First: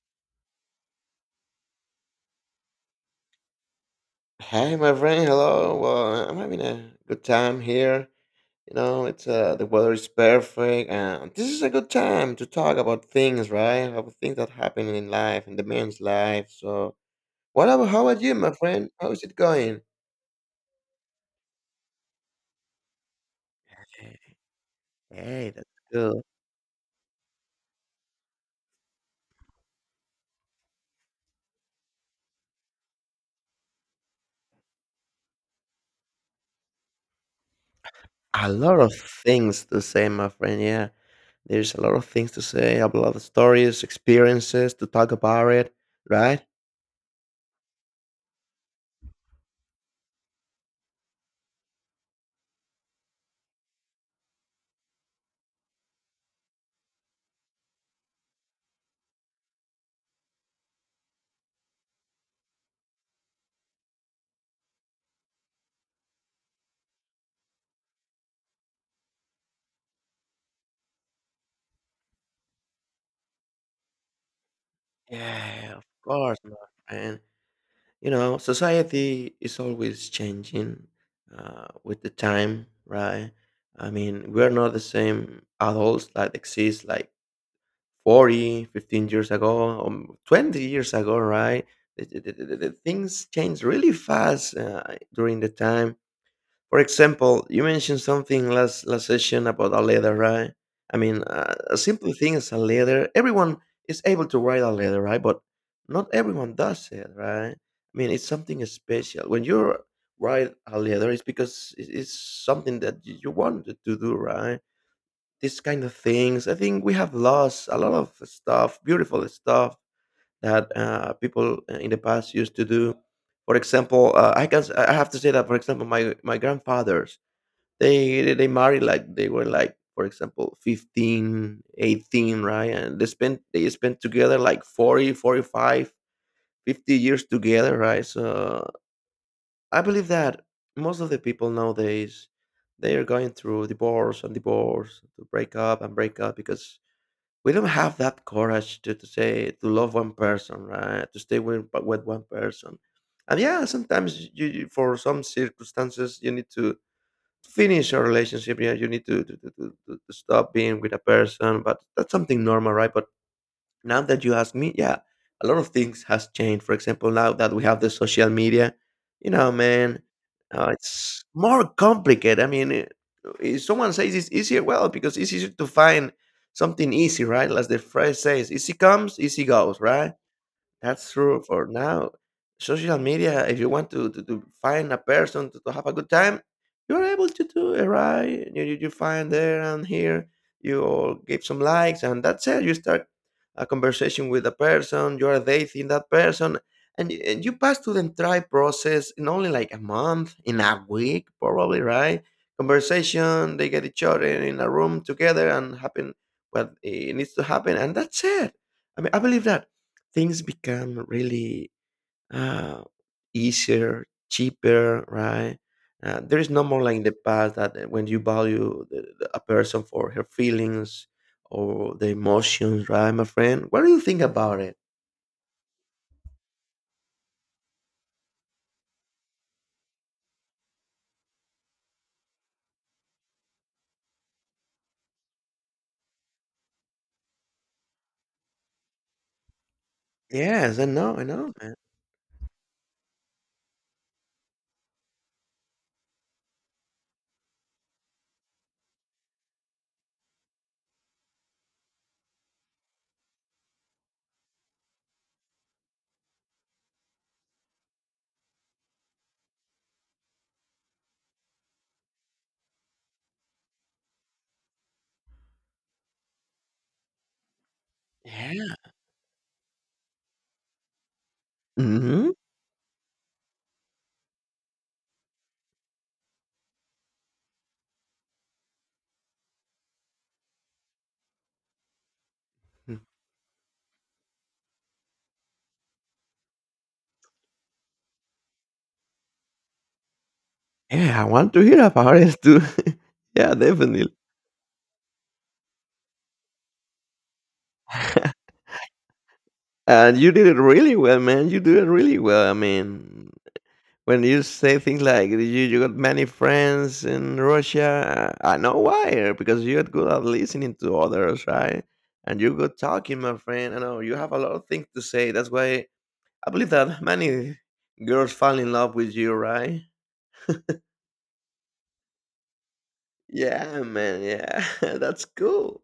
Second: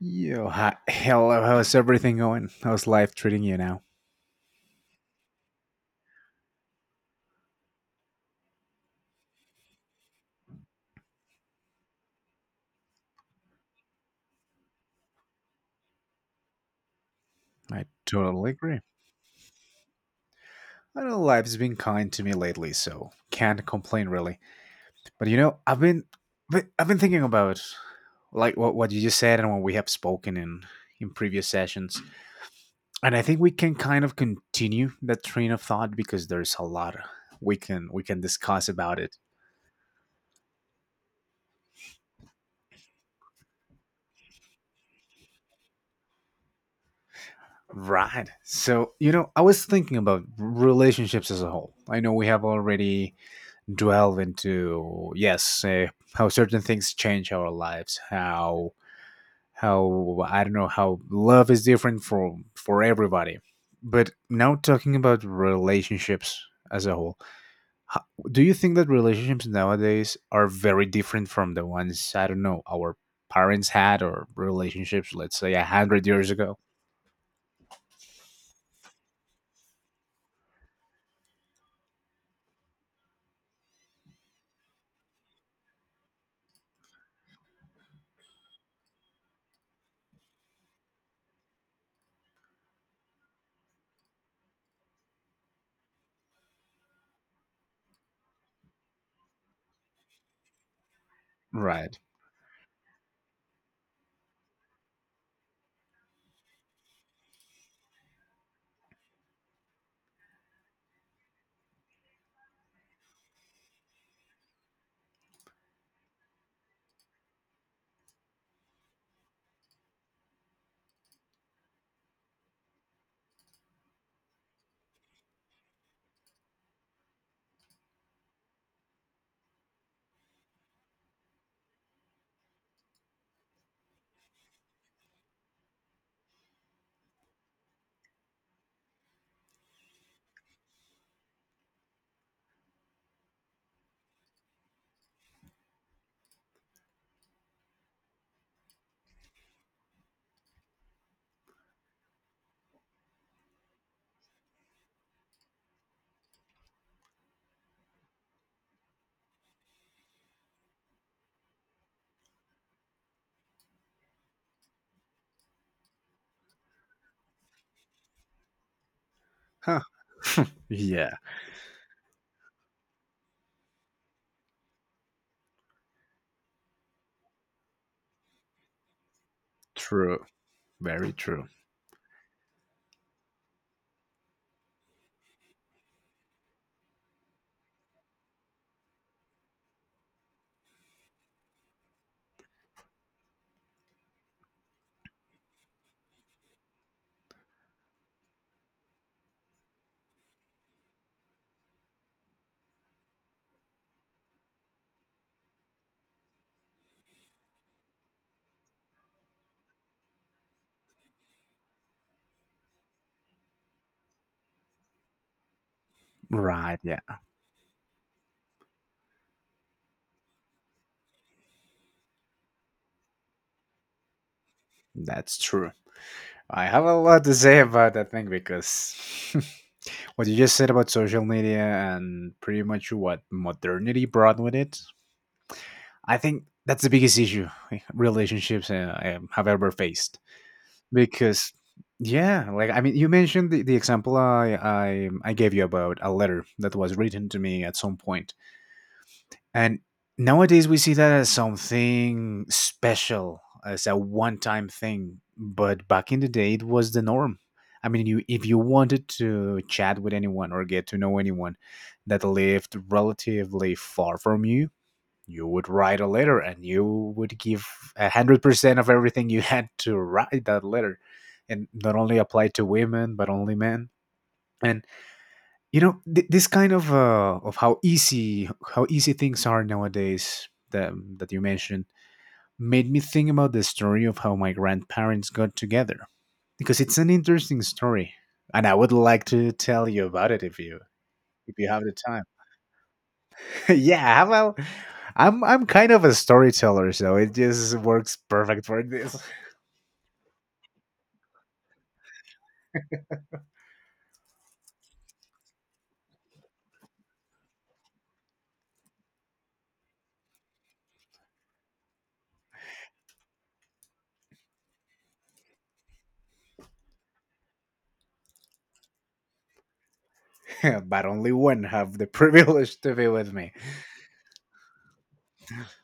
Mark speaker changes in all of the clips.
Speaker 1: Yo, hi. Hello, how's everything going? How's life treating you now?
Speaker 2: Hey, my friend. Hello. Well, I'm having a good time here. You know, it's the weather is perfect, and this is a good time to talk about things, right? About things that happen in life, in the man's life. So, what
Speaker 1: I
Speaker 2: about how about you, my
Speaker 1: totally agree.
Speaker 2: friend? How is it going?
Speaker 1: I know life's been kind to me lately, so can't complain really. But you
Speaker 2: Hey,
Speaker 1: know,
Speaker 2: that's
Speaker 1: I've been,
Speaker 2: cool.
Speaker 1: I've been thinking about like what you just said and what we have spoken in previous sessions, and I think we can kind of continue that train of thought because there's a lot we can
Speaker 2: A
Speaker 1: discuss
Speaker 2: lot of
Speaker 1: about it.
Speaker 2: things to say, my friend. Yeah, there's a lot of things to say, a lot of stories, experiences to talk about it, right?
Speaker 1: Right. So you know, I was thinking about relationships as a whole. I know we have already delve into yes how certain things change our lives, how I don't know how love is different for everybody, but now talking about relationships as a whole, how, do you think that relationships nowadays are very different from the ones, I don't know, our parents had, or relationships let's say a
Speaker 2: Yeah, of
Speaker 1: hundred years
Speaker 2: course, my
Speaker 1: ago?
Speaker 2: friend. You know, society is always changing with the time, right? I mean, we're not the same adults that exist like 40, 15 years ago, or 20 years ago, right? The things change really fast during the time. For example, you mentioned something last session about a letter, right? I mean, a
Speaker 1: Right.
Speaker 2: simple thing is a letter. Everyone is able to write a letter, right? But not everyone does it, right? I mean, it's something special. When you write a letter, it's because it's something that you wanted to do, right? These kind of things. I think we have lost a lot of stuff, beautiful stuff that people in the past used to do. For example, I have to say that, for example, my grandfather, they married like they were like, for example, 15, 18, right? And they spent together like 40, 45, 50 years together, right? So I believe that most of the people nowadays, they are going through divorce and divorce, to break up and break up, because we don't have that courage to say to love one person, right? To stay with one person. And yeah, sometimes you for some circumstances, you need to finish a relationship. Yeah, you need to stop being with a person, but that's something normal, right? But now that you ask me, yeah, a lot of things has changed. For example, now that we have the social media, you know,
Speaker 1: Huh.
Speaker 2: man,
Speaker 1: Yeah.
Speaker 2: it's more complicated. I mean, if someone says it's easier, well, because it's easier to find something easy, right? As the phrase says, easy comes, easy goes, right?
Speaker 1: True. Very
Speaker 2: That's true
Speaker 1: true.
Speaker 2: for now. Social media, if you want to find a person to have a good time, you're able to do it, right? You find there and here, you all give some likes, and that's it. You start a conversation with a person, you are dating that person, and you pass through the entire process in only like a month, in a week, probably, right? Conversation, they get each other in a room together, and happen what needs to happen, and that's it. I mean, I believe that things become really uh, easier, cheaper, right? There is no
Speaker 1: Right.
Speaker 2: more like
Speaker 1: Yeah,
Speaker 2: in the past that when you value a person for her feelings or the emotions, right, my friend? What do you think about it?
Speaker 1: that's true. I have a lot to say about that thing because what you just said about social media and pretty much what modernity brought with it, I think that's the biggest issue, relationships I have ever faced.
Speaker 2: Yes, I know,
Speaker 1: Because,
Speaker 2: man.
Speaker 1: yeah, like I mean, you mentioned the example I gave you about a letter that was written to me at some point, and nowadays we see that as something special, as a one time thing. But back in the day, it was the norm. I mean, you if you wanted to chat with anyone or get to know anyone that lived relatively far from you, you would write a letter and you would give a hundred
Speaker 2: Yeah.
Speaker 1: percent of everything you had to write that letter, and not only
Speaker 2: Hmm.
Speaker 1: applied to women but only men. And you know this kind of how easy things are nowadays that that you mentioned, made me think about the story of how my grandparents got together because it's an interesting story and I would like to tell you about it
Speaker 2: Yeah, I want
Speaker 1: if
Speaker 2: to
Speaker 1: you have
Speaker 2: hear
Speaker 1: the
Speaker 2: about
Speaker 1: time.
Speaker 2: it too. Yeah, definitely.
Speaker 1: Yeah, well, I'm kind of a storyteller, so it just works perfect for this.
Speaker 2: And you did it really well, man. You did it really well. I mean, when you say things like you got many friends in Russia, I know why. Because you're good at listening to others, right? And you're good talking, my friend. I know you have a lot of things to say. That's why I believe that many girls fall in love with you, right?
Speaker 1: But only one have the privilege to be with me.
Speaker 2: Yeah, man. Yeah, that's cool.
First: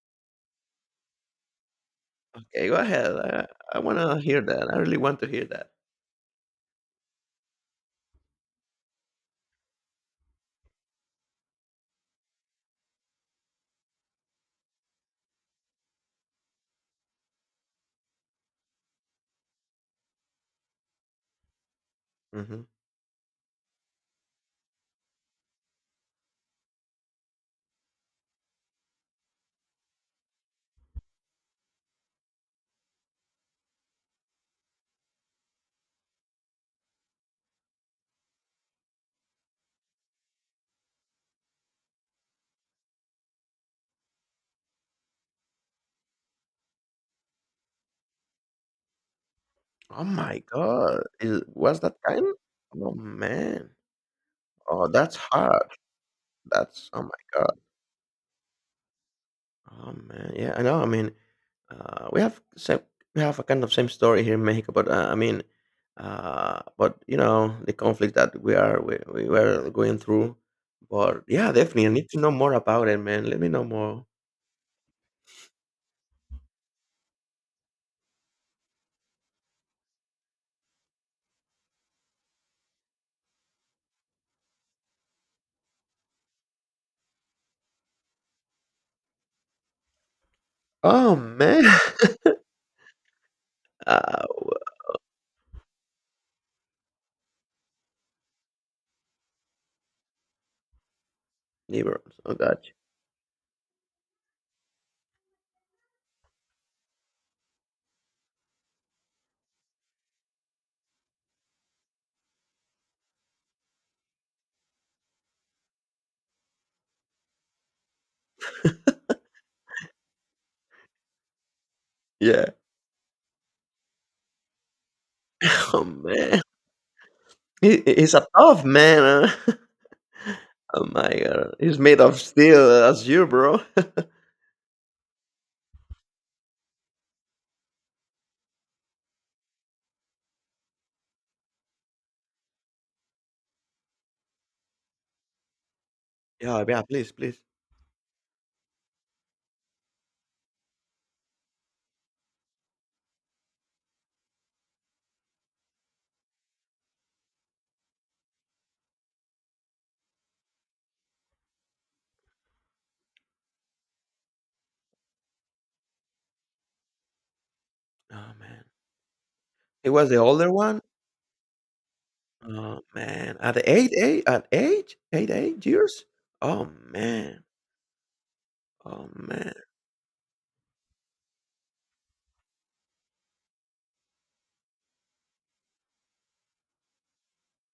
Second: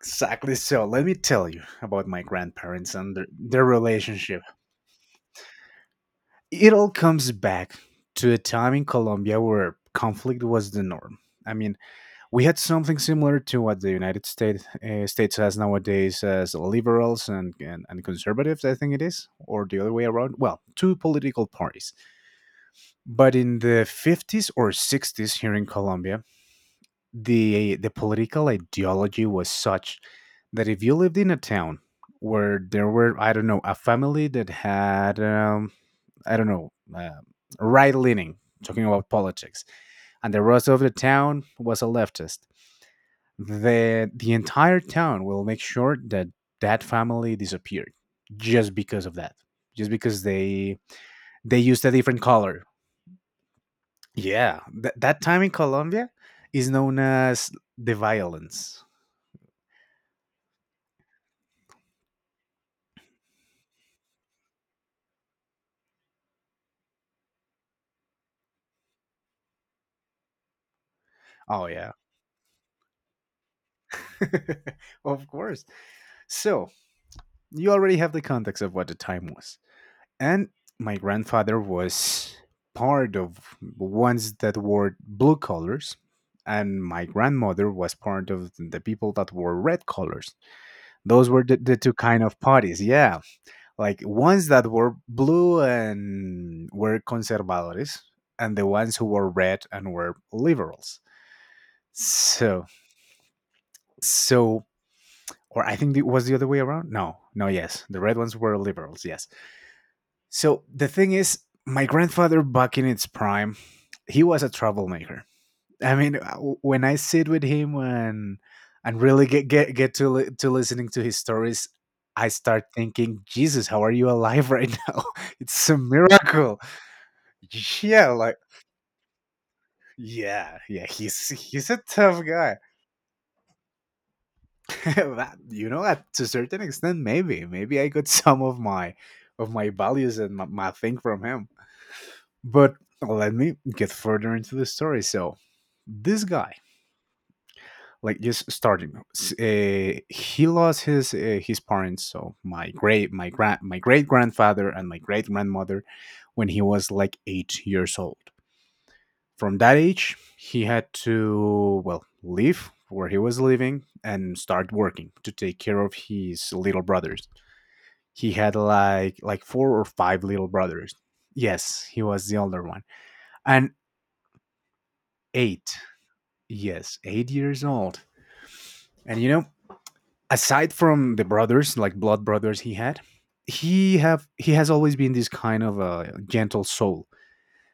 Speaker 1: Exactly. So let me tell you about my
Speaker 2: Okay, go
Speaker 1: grandparents
Speaker 2: ahead.
Speaker 1: and
Speaker 2: I,
Speaker 1: their
Speaker 2: I want to hear
Speaker 1: relationship.
Speaker 2: that. I really want to hear that.
Speaker 1: It all comes back to a time in Colombia where conflict was the norm. I mean, we had something similar to what the United States States has nowadays as liberals and, and conservatives, I think it is, or the other way around. Well, two political parties.
Speaker 2: Mhm.
Speaker 1: But in the 50s or 60s here in Colombia, the political ideology was such that if you lived in a town where there were, I don't know, a family that had I don't know, uh, right leaning, talking about politics, and the rest of the town was a leftist. The entire town will make sure that that family disappeared just because of that, just
Speaker 2: Oh
Speaker 1: because
Speaker 2: my god, is
Speaker 1: they
Speaker 2: what's
Speaker 1: used a
Speaker 2: that
Speaker 1: different
Speaker 2: time?
Speaker 1: color.
Speaker 2: Oh man.
Speaker 1: Yeah,
Speaker 2: Oh, that's
Speaker 1: that time in
Speaker 2: hard.
Speaker 1: Colombia is
Speaker 2: That's
Speaker 1: known
Speaker 2: Oh my
Speaker 1: as
Speaker 2: god.
Speaker 1: the violence.
Speaker 2: Oh man. Yeah, I know. I mean, we have same, we have a kind of same story here in Mexico, but I mean, but you know the conflict that we were going through. But yeah,
Speaker 1: Oh
Speaker 2: definitely,
Speaker 1: yeah,
Speaker 2: I need to know more about it, man. Let me know more.
Speaker 1: of course. So you already have the context of what the time was. And my grandfather was part of ones that wore blue colors and my grandmother was part of the people that wore red colors.
Speaker 2: Oh
Speaker 1: Those were
Speaker 2: man,
Speaker 1: the two kind of parties. Yeah, like
Speaker 2: uh,
Speaker 1: ones
Speaker 2: w-
Speaker 1: that were blue and were conservadores and the ones who were red and were liberals.
Speaker 2: liberals. Oh god,
Speaker 1: So so or I think it was the other way around. No, no, yes, the red ones were liberals, yes. So the thing is, my grandfather back in its prime, he was a troublemaker. I mean, when I sit with him and really get to listening to his stories, I
Speaker 2: yeah.
Speaker 1: start thinking, Jesus, how are you alive right now? It's a
Speaker 2: Oh man,
Speaker 1: miracle.
Speaker 2: he,
Speaker 1: Yeah,
Speaker 2: he's a
Speaker 1: like
Speaker 2: tough man. Huh?
Speaker 1: yeah, yeah,
Speaker 2: Oh my
Speaker 1: he's
Speaker 2: god,
Speaker 1: he's a
Speaker 2: he's made of
Speaker 1: tough guy.
Speaker 2: steel as you, bro.
Speaker 1: That- you know, at, to a certain extent, maybe I got some of my values and my thing from him. But let me get further into the story. So, this guy,
Speaker 2: Yeah, yeah. Please, please.
Speaker 1: like just starting, he lost his parents. So my great my grand my great grandfather and my great grandmother, when he was like eight years old. From that age, he had to well leave where he was living and start working to take care of his little brothers. He
Speaker 2: Oh
Speaker 1: had
Speaker 2: man,
Speaker 1: like four or
Speaker 2: he was the
Speaker 1: five little
Speaker 2: older one.
Speaker 1: brothers. Yes, he was the older
Speaker 2: Oh,
Speaker 1: one.
Speaker 2: man. At the
Speaker 1: And
Speaker 2: 8 8 at age? 8 8
Speaker 1: eight.
Speaker 2: years? Oh,
Speaker 1: Yes, eight
Speaker 2: man.
Speaker 1: years old.
Speaker 2: Oh,
Speaker 1: And you know,
Speaker 2: man.
Speaker 1: aside from the brothers, like blood brothers he had, he has always been this kind of a gentle soul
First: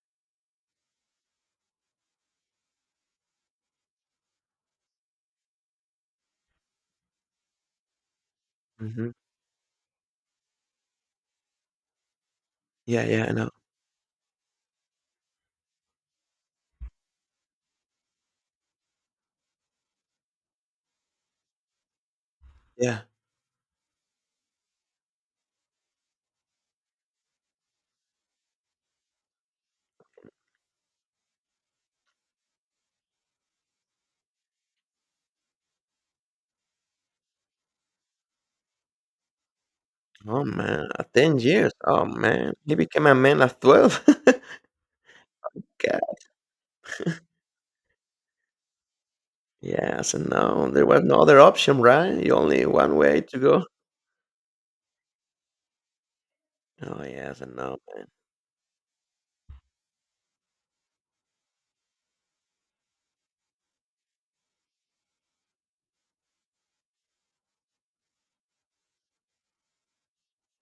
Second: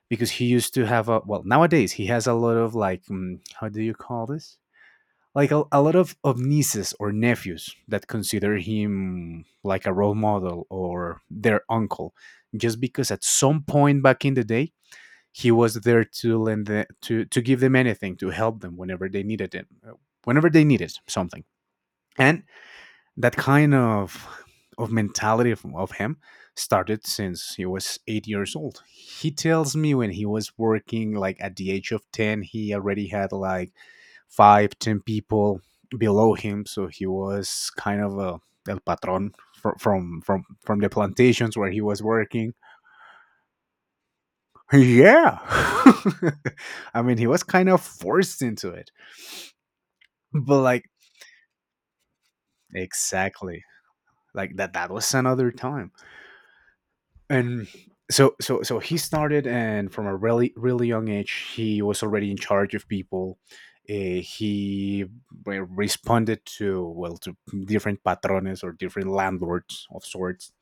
Speaker 1: because he used to have a well nowadays he has a lot of like how do you call this, like a lot of nieces or nephews that consider
Speaker 2: Mhm.
Speaker 1: him like a role model or their uncle, just
Speaker 2: Yeah,
Speaker 1: because at
Speaker 2: yeah, I know.
Speaker 1: some point back in the day he was there to lend the, to give them anything to help them whenever they needed it, whenever they needed something. And
Speaker 2: Yeah.
Speaker 1: that kind of mentality of him started since he was eight years old. He tells me when he was working like at the age of 10 he already had like five ten people below him, so he was kind of a el patron from from from
Speaker 2: Oh,
Speaker 1: from
Speaker 2: man.
Speaker 1: the
Speaker 2: At 10
Speaker 1: plantations where
Speaker 2: years?
Speaker 1: he was
Speaker 2: Oh,
Speaker 1: working.
Speaker 2: man. He became a man at 12.
Speaker 1: Yeah.
Speaker 2: God.
Speaker 1: I mean, he was kind of forced into it.
Speaker 2: Yes, and
Speaker 1: But
Speaker 2: no,
Speaker 1: like
Speaker 2: there was no other option, right? You only one way to
Speaker 1: exactly.
Speaker 2: go.
Speaker 1: Like that that was another time.
Speaker 2: Oh, yes, and
Speaker 1: And
Speaker 2: no, man.
Speaker 1: so he started, and from a really really young age he was already in charge of people. He re- responded to well to different patrones or different landlords of sorts.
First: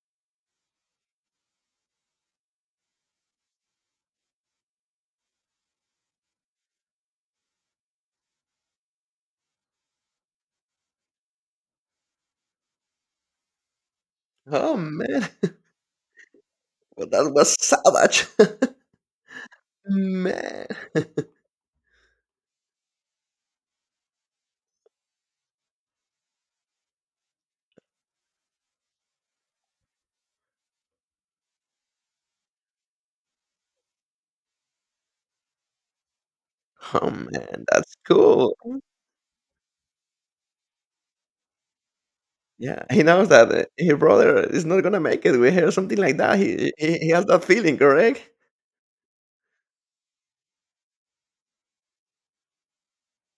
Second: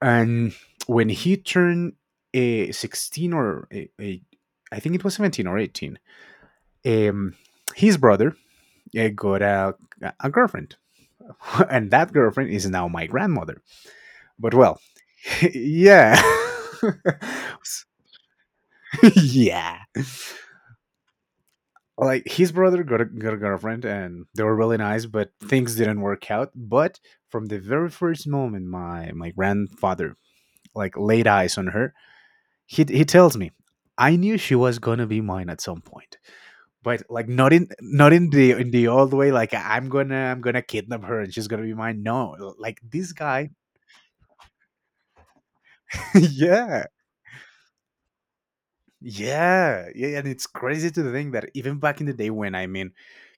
Speaker 1: And when he turned 16 or I think it was 17 or 18, um, his brother got a girlfriend, and that girlfriend is now my grandmother. But
Speaker 2: Oh,
Speaker 1: well,
Speaker 2: man.
Speaker 1: yeah,
Speaker 2: Well, that was savage.
Speaker 1: yeah.
Speaker 2: Man.
Speaker 1: Like his brother got a girlfriend, and they were really nice, but things didn't work out. But from the very first moment, my grandfather like laid eyes on her. He tells me, I knew she was gonna be mine at some point. But
Speaker 2: Oh,
Speaker 1: like not
Speaker 2: man.
Speaker 1: in
Speaker 2: That's
Speaker 1: not in the
Speaker 2: cool.
Speaker 1: in the old way, like I'm gonna I'm gonna kidnap her and she's gonna be mine. No, like
Speaker 2: Yeah, he
Speaker 1: this
Speaker 2: knows
Speaker 1: guy
Speaker 2: that his brother is not gonna make it with her, something like that. He
Speaker 1: yeah
Speaker 2: he, he has that feeling, correct?
Speaker 1: yeah and it's crazy to think that even back in the day when, I mean,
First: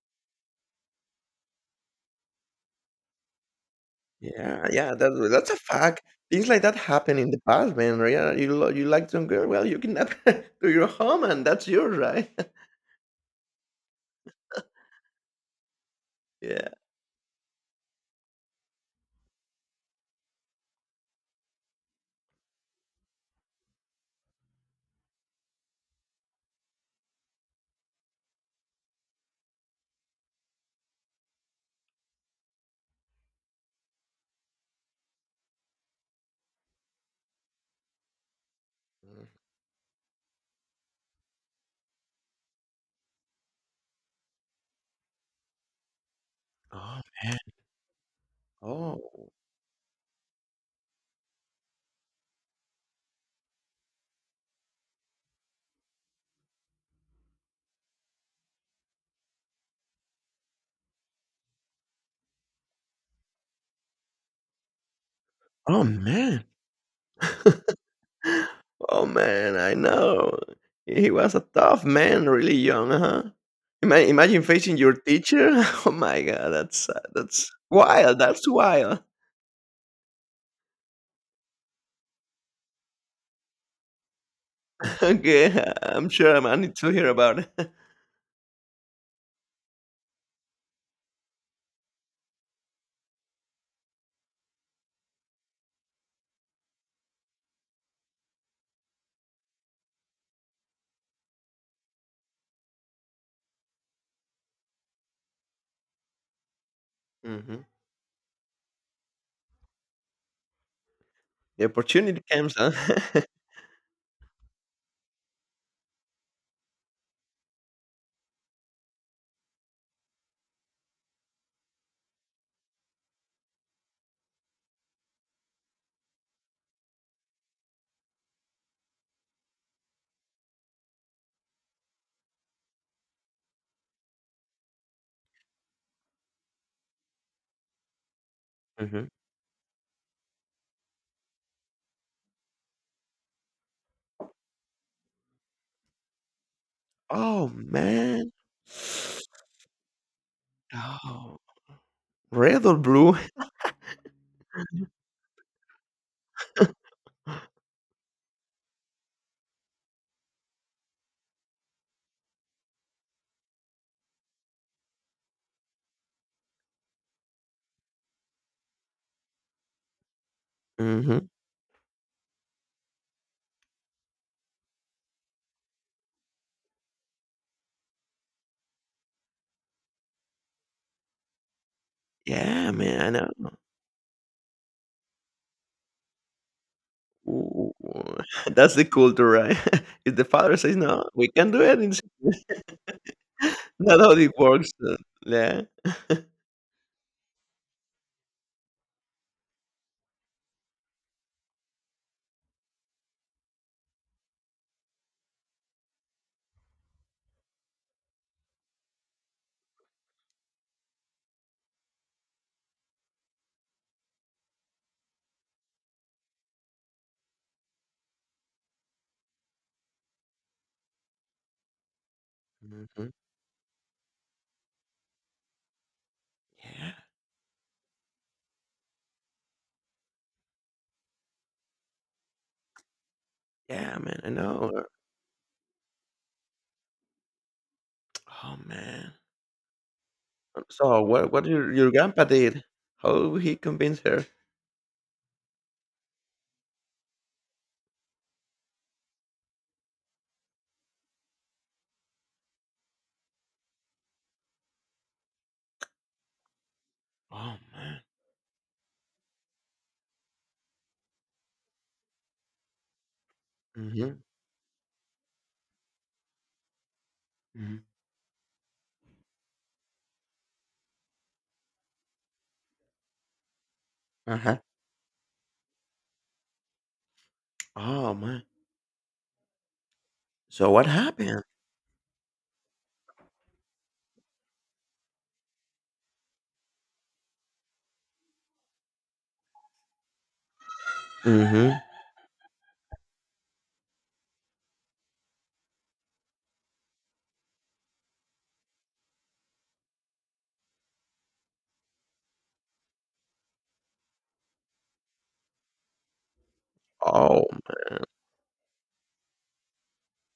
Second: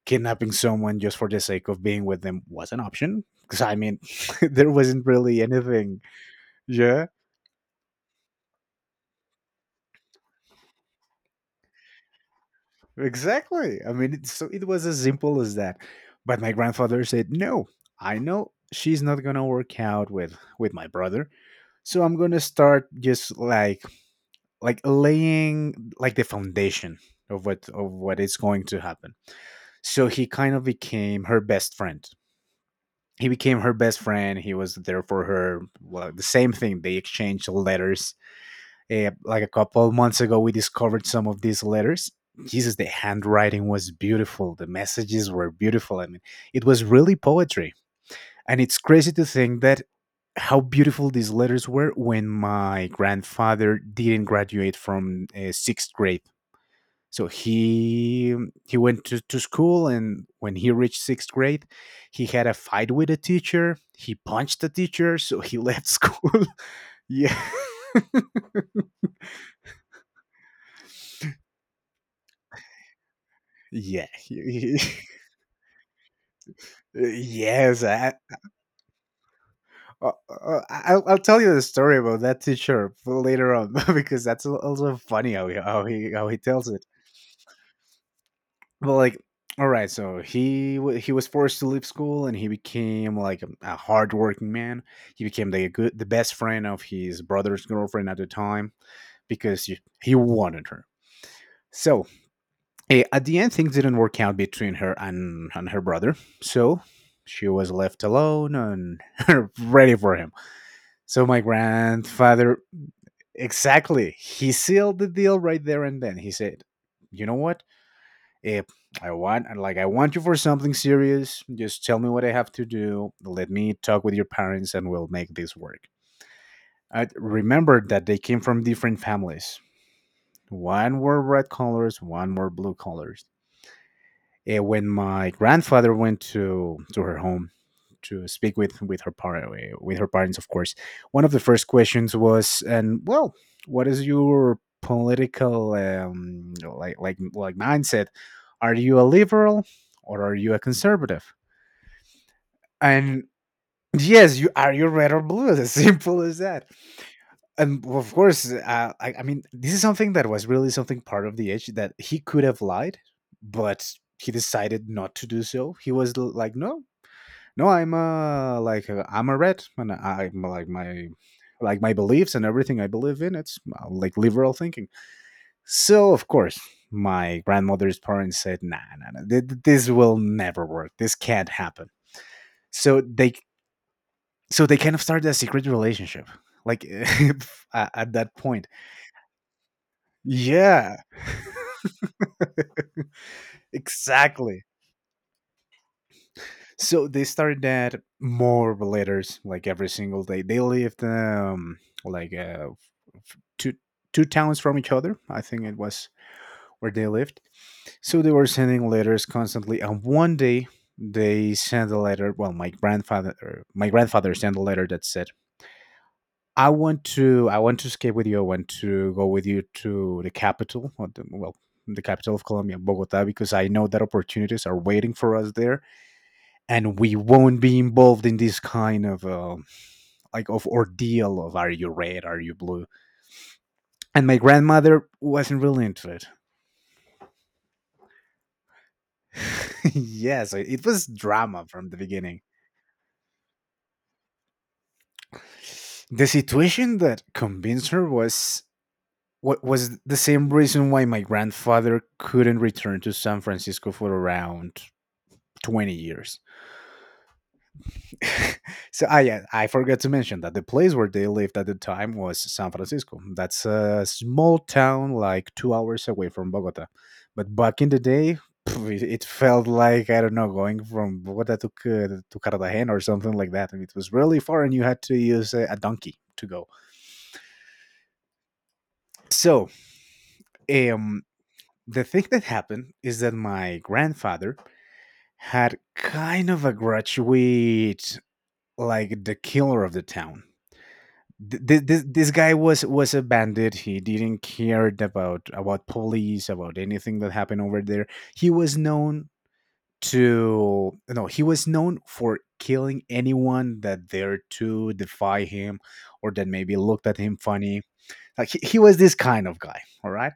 Speaker 1: kidnapping someone just for the sake of being with them was an option, because I mean
Speaker 2: Yeah,
Speaker 1: there
Speaker 2: yeah,
Speaker 1: wasn't
Speaker 2: that,
Speaker 1: really
Speaker 2: that's a
Speaker 1: anything.
Speaker 2: fact. Things like that
Speaker 1: Yeah,
Speaker 2: happen in the past, man. Right? Yeah, you like some girl, well, you kidnap her to your home, and that's yours, right?
Speaker 1: exactly. I mean, it's so it was as simple as that. But my
Speaker 2: Yeah.
Speaker 1: grandfather said no. I know she's not gonna work out with my brother. So I'm gonna start just like laying like the foundation of what is going to happen. So he kind of became her best friend. He became her best friend. He was there for her. Well, the same thing. They exchanged letters. Eh,
Speaker 2: Mm.
Speaker 1: like a couple of months ago, we discovered some of these letters. Jesus, the handwriting was beautiful. The messages were beautiful. I mean, it was
Speaker 2: Oh
Speaker 1: really
Speaker 2: man.
Speaker 1: poetry. And it's crazy to
Speaker 2: Oh,
Speaker 1: think that how beautiful these letters were when my grandfather didn't graduate from sixth grade. So he went to school, and when he reached sixth grade, he had a fight with a teacher. He punched the teacher, so he
Speaker 2: Oh
Speaker 1: left school.
Speaker 2: man.
Speaker 1: Yeah,
Speaker 2: Oh man, I know. He was a tough man, really young, huh? Ima-
Speaker 1: yeah,
Speaker 2: Imagine facing your teacher. Oh my god, that's uh, that's
Speaker 1: yes.
Speaker 2: wild. That's wild.
Speaker 1: I'll tell you the story about that teacher later on because that's also funny how
Speaker 2: Okay,
Speaker 1: he, how
Speaker 2: I'm
Speaker 1: he how
Speaker 2: sure
Speaker 1: he
Speaker 2: I'm I
Speaker 1: tells
Speaker 2: need
Speaker 1: it.
Speaker 2: to hear about it.
Speaker 1: Well, like, all right, so he was forced to leave school, and he became like a hardworking man. He became the good, the best friend of his brother's girlfriend at the time because he wanted her. So at the end, things didn't work out between her and her brother. So she
Speaker 2: Mhm.
Speaker 1: was left alone and ready for him. So my
Speaker 2: The opportunity comes,
Speaker 1: grandfather,
Speaker 2: huh?
Speaker 1: exactly, he sealed the deal right there and then. He said, "You know what? If I want like I want you for something serious, just tell me what I have to do. Let me talk with your parents and we'll make this work." I remembered that they came from different families. One were red collars, one were blue collars. When my grandfather went to her home to speak with
Speaker 2: Mhm.
Speaker 1: with her parents, of course, one of the first questions was, "And well, what is your political like like
Speaker 2: Oh,
Speaker 1: like mindset?
Speaker 2: man.
Speaker 1: Are you a liberal or are you a conservative?"
Speaker 2: Oh, red or blue?
Speaker 1: And yes, you are you red or blue? As simple as that. And well, of course, I mean, this is something that was really something part of the edge that he could have lied, but he decided not to do so. He was like, no, no, I'm I'm a red, and I'm like
Speaker 2: Mhm.
Speaker 1: my beliefs and everything I believe in. It's like liberal thinking. So of course, my grandmother's parents said, nah, nah, nah, this will never work. This can't happen.
Speaker 2: Yeah,
Speaker 1: So
Speaker 2: man, I know.
Speaker 1: they kind of started a secret relationship, like
Speaker 2: Ooh,
Speaker 1: at that point.
Speaker 2: that's the culture, right? If the father says,
Speaker 1: Yeah,
Speaker 2: "No, we can't do it," it's not how it
Speaker 1: exactly.
Speaker 2: works, yeah.
Speaker 1: So they started that more letters like every single day. They lived like uh f- two two towns from each other. I think it was where they lived. So they were sending letters constantly, and one day they sent a letter. Well, my grandfather sent a letter that said, I want to escape with you. I want to go with you to the capital, or the capital of Colombia,
Speaker 2: Mhm.
Speaker 1: Bogota, because I know that opportunities are waiting for us there,
Speaker 2: Yeah,
Speaker 1: and we won't be involved in this kind of of ordeal of are you red are you blue."
Speaker 2: yeah, man,
Speaker 1: And
Speaker 2: I
Speaker 1: my
Speaker 2: know.
Speaker 1: grandmother wasn't really into it.
Speaker 2: Oh, man.
Speaker 1: Yes, it
Speaker 2: So
Speaker 1: was
Speaker 2: what
Speaker 1: drama
Speaker 2: your
Speaker 1: from
Speaker 2: your
Speaker 1: the
Speaker 2: grandpa
Speaker 1: beginning.
Speaker 2: did? How he convinced her?
Speaker 1: The situation that convinced her was what was the same reason why my grandfather couldn't return to san francisco for around 20 years.
Speaker 2: Oh, man.
Speaker 1: So ah yeah, I forgot to mention that the place where they lived at the time was San Francisco. That's a
Speaker 2: Mhm,
Speaker 1: small town like 2 hours away from Bogota. But
Speaker 2: mhm,
Speaker 1: back in the day, pff, it felt like I don't know, going from Bogota to Cartagena or something like that. And it was really
Speaker 2: uh-huh.
Speaker 1: far, and you had to use a donkey to go.
Speaker 2: Oh, man.
Speaker 1: So
Speaker 2: So what
Speaker 1: um,
Speaker 2: happened?
Speaker 1: the thing that happened is that my grandfather had kind of a grudge with like the killer of the town.
Speaker 2: Mhm.
Speaker 1: This guy was a bandit. He didn't care about police, about anything that happened over there. He was known to no He was known for killing anyone that dared to defy him, or that maybe looked at him
Speaker 2: Oh,
Speaker 1: funny. Like he was this kind of guy, all right.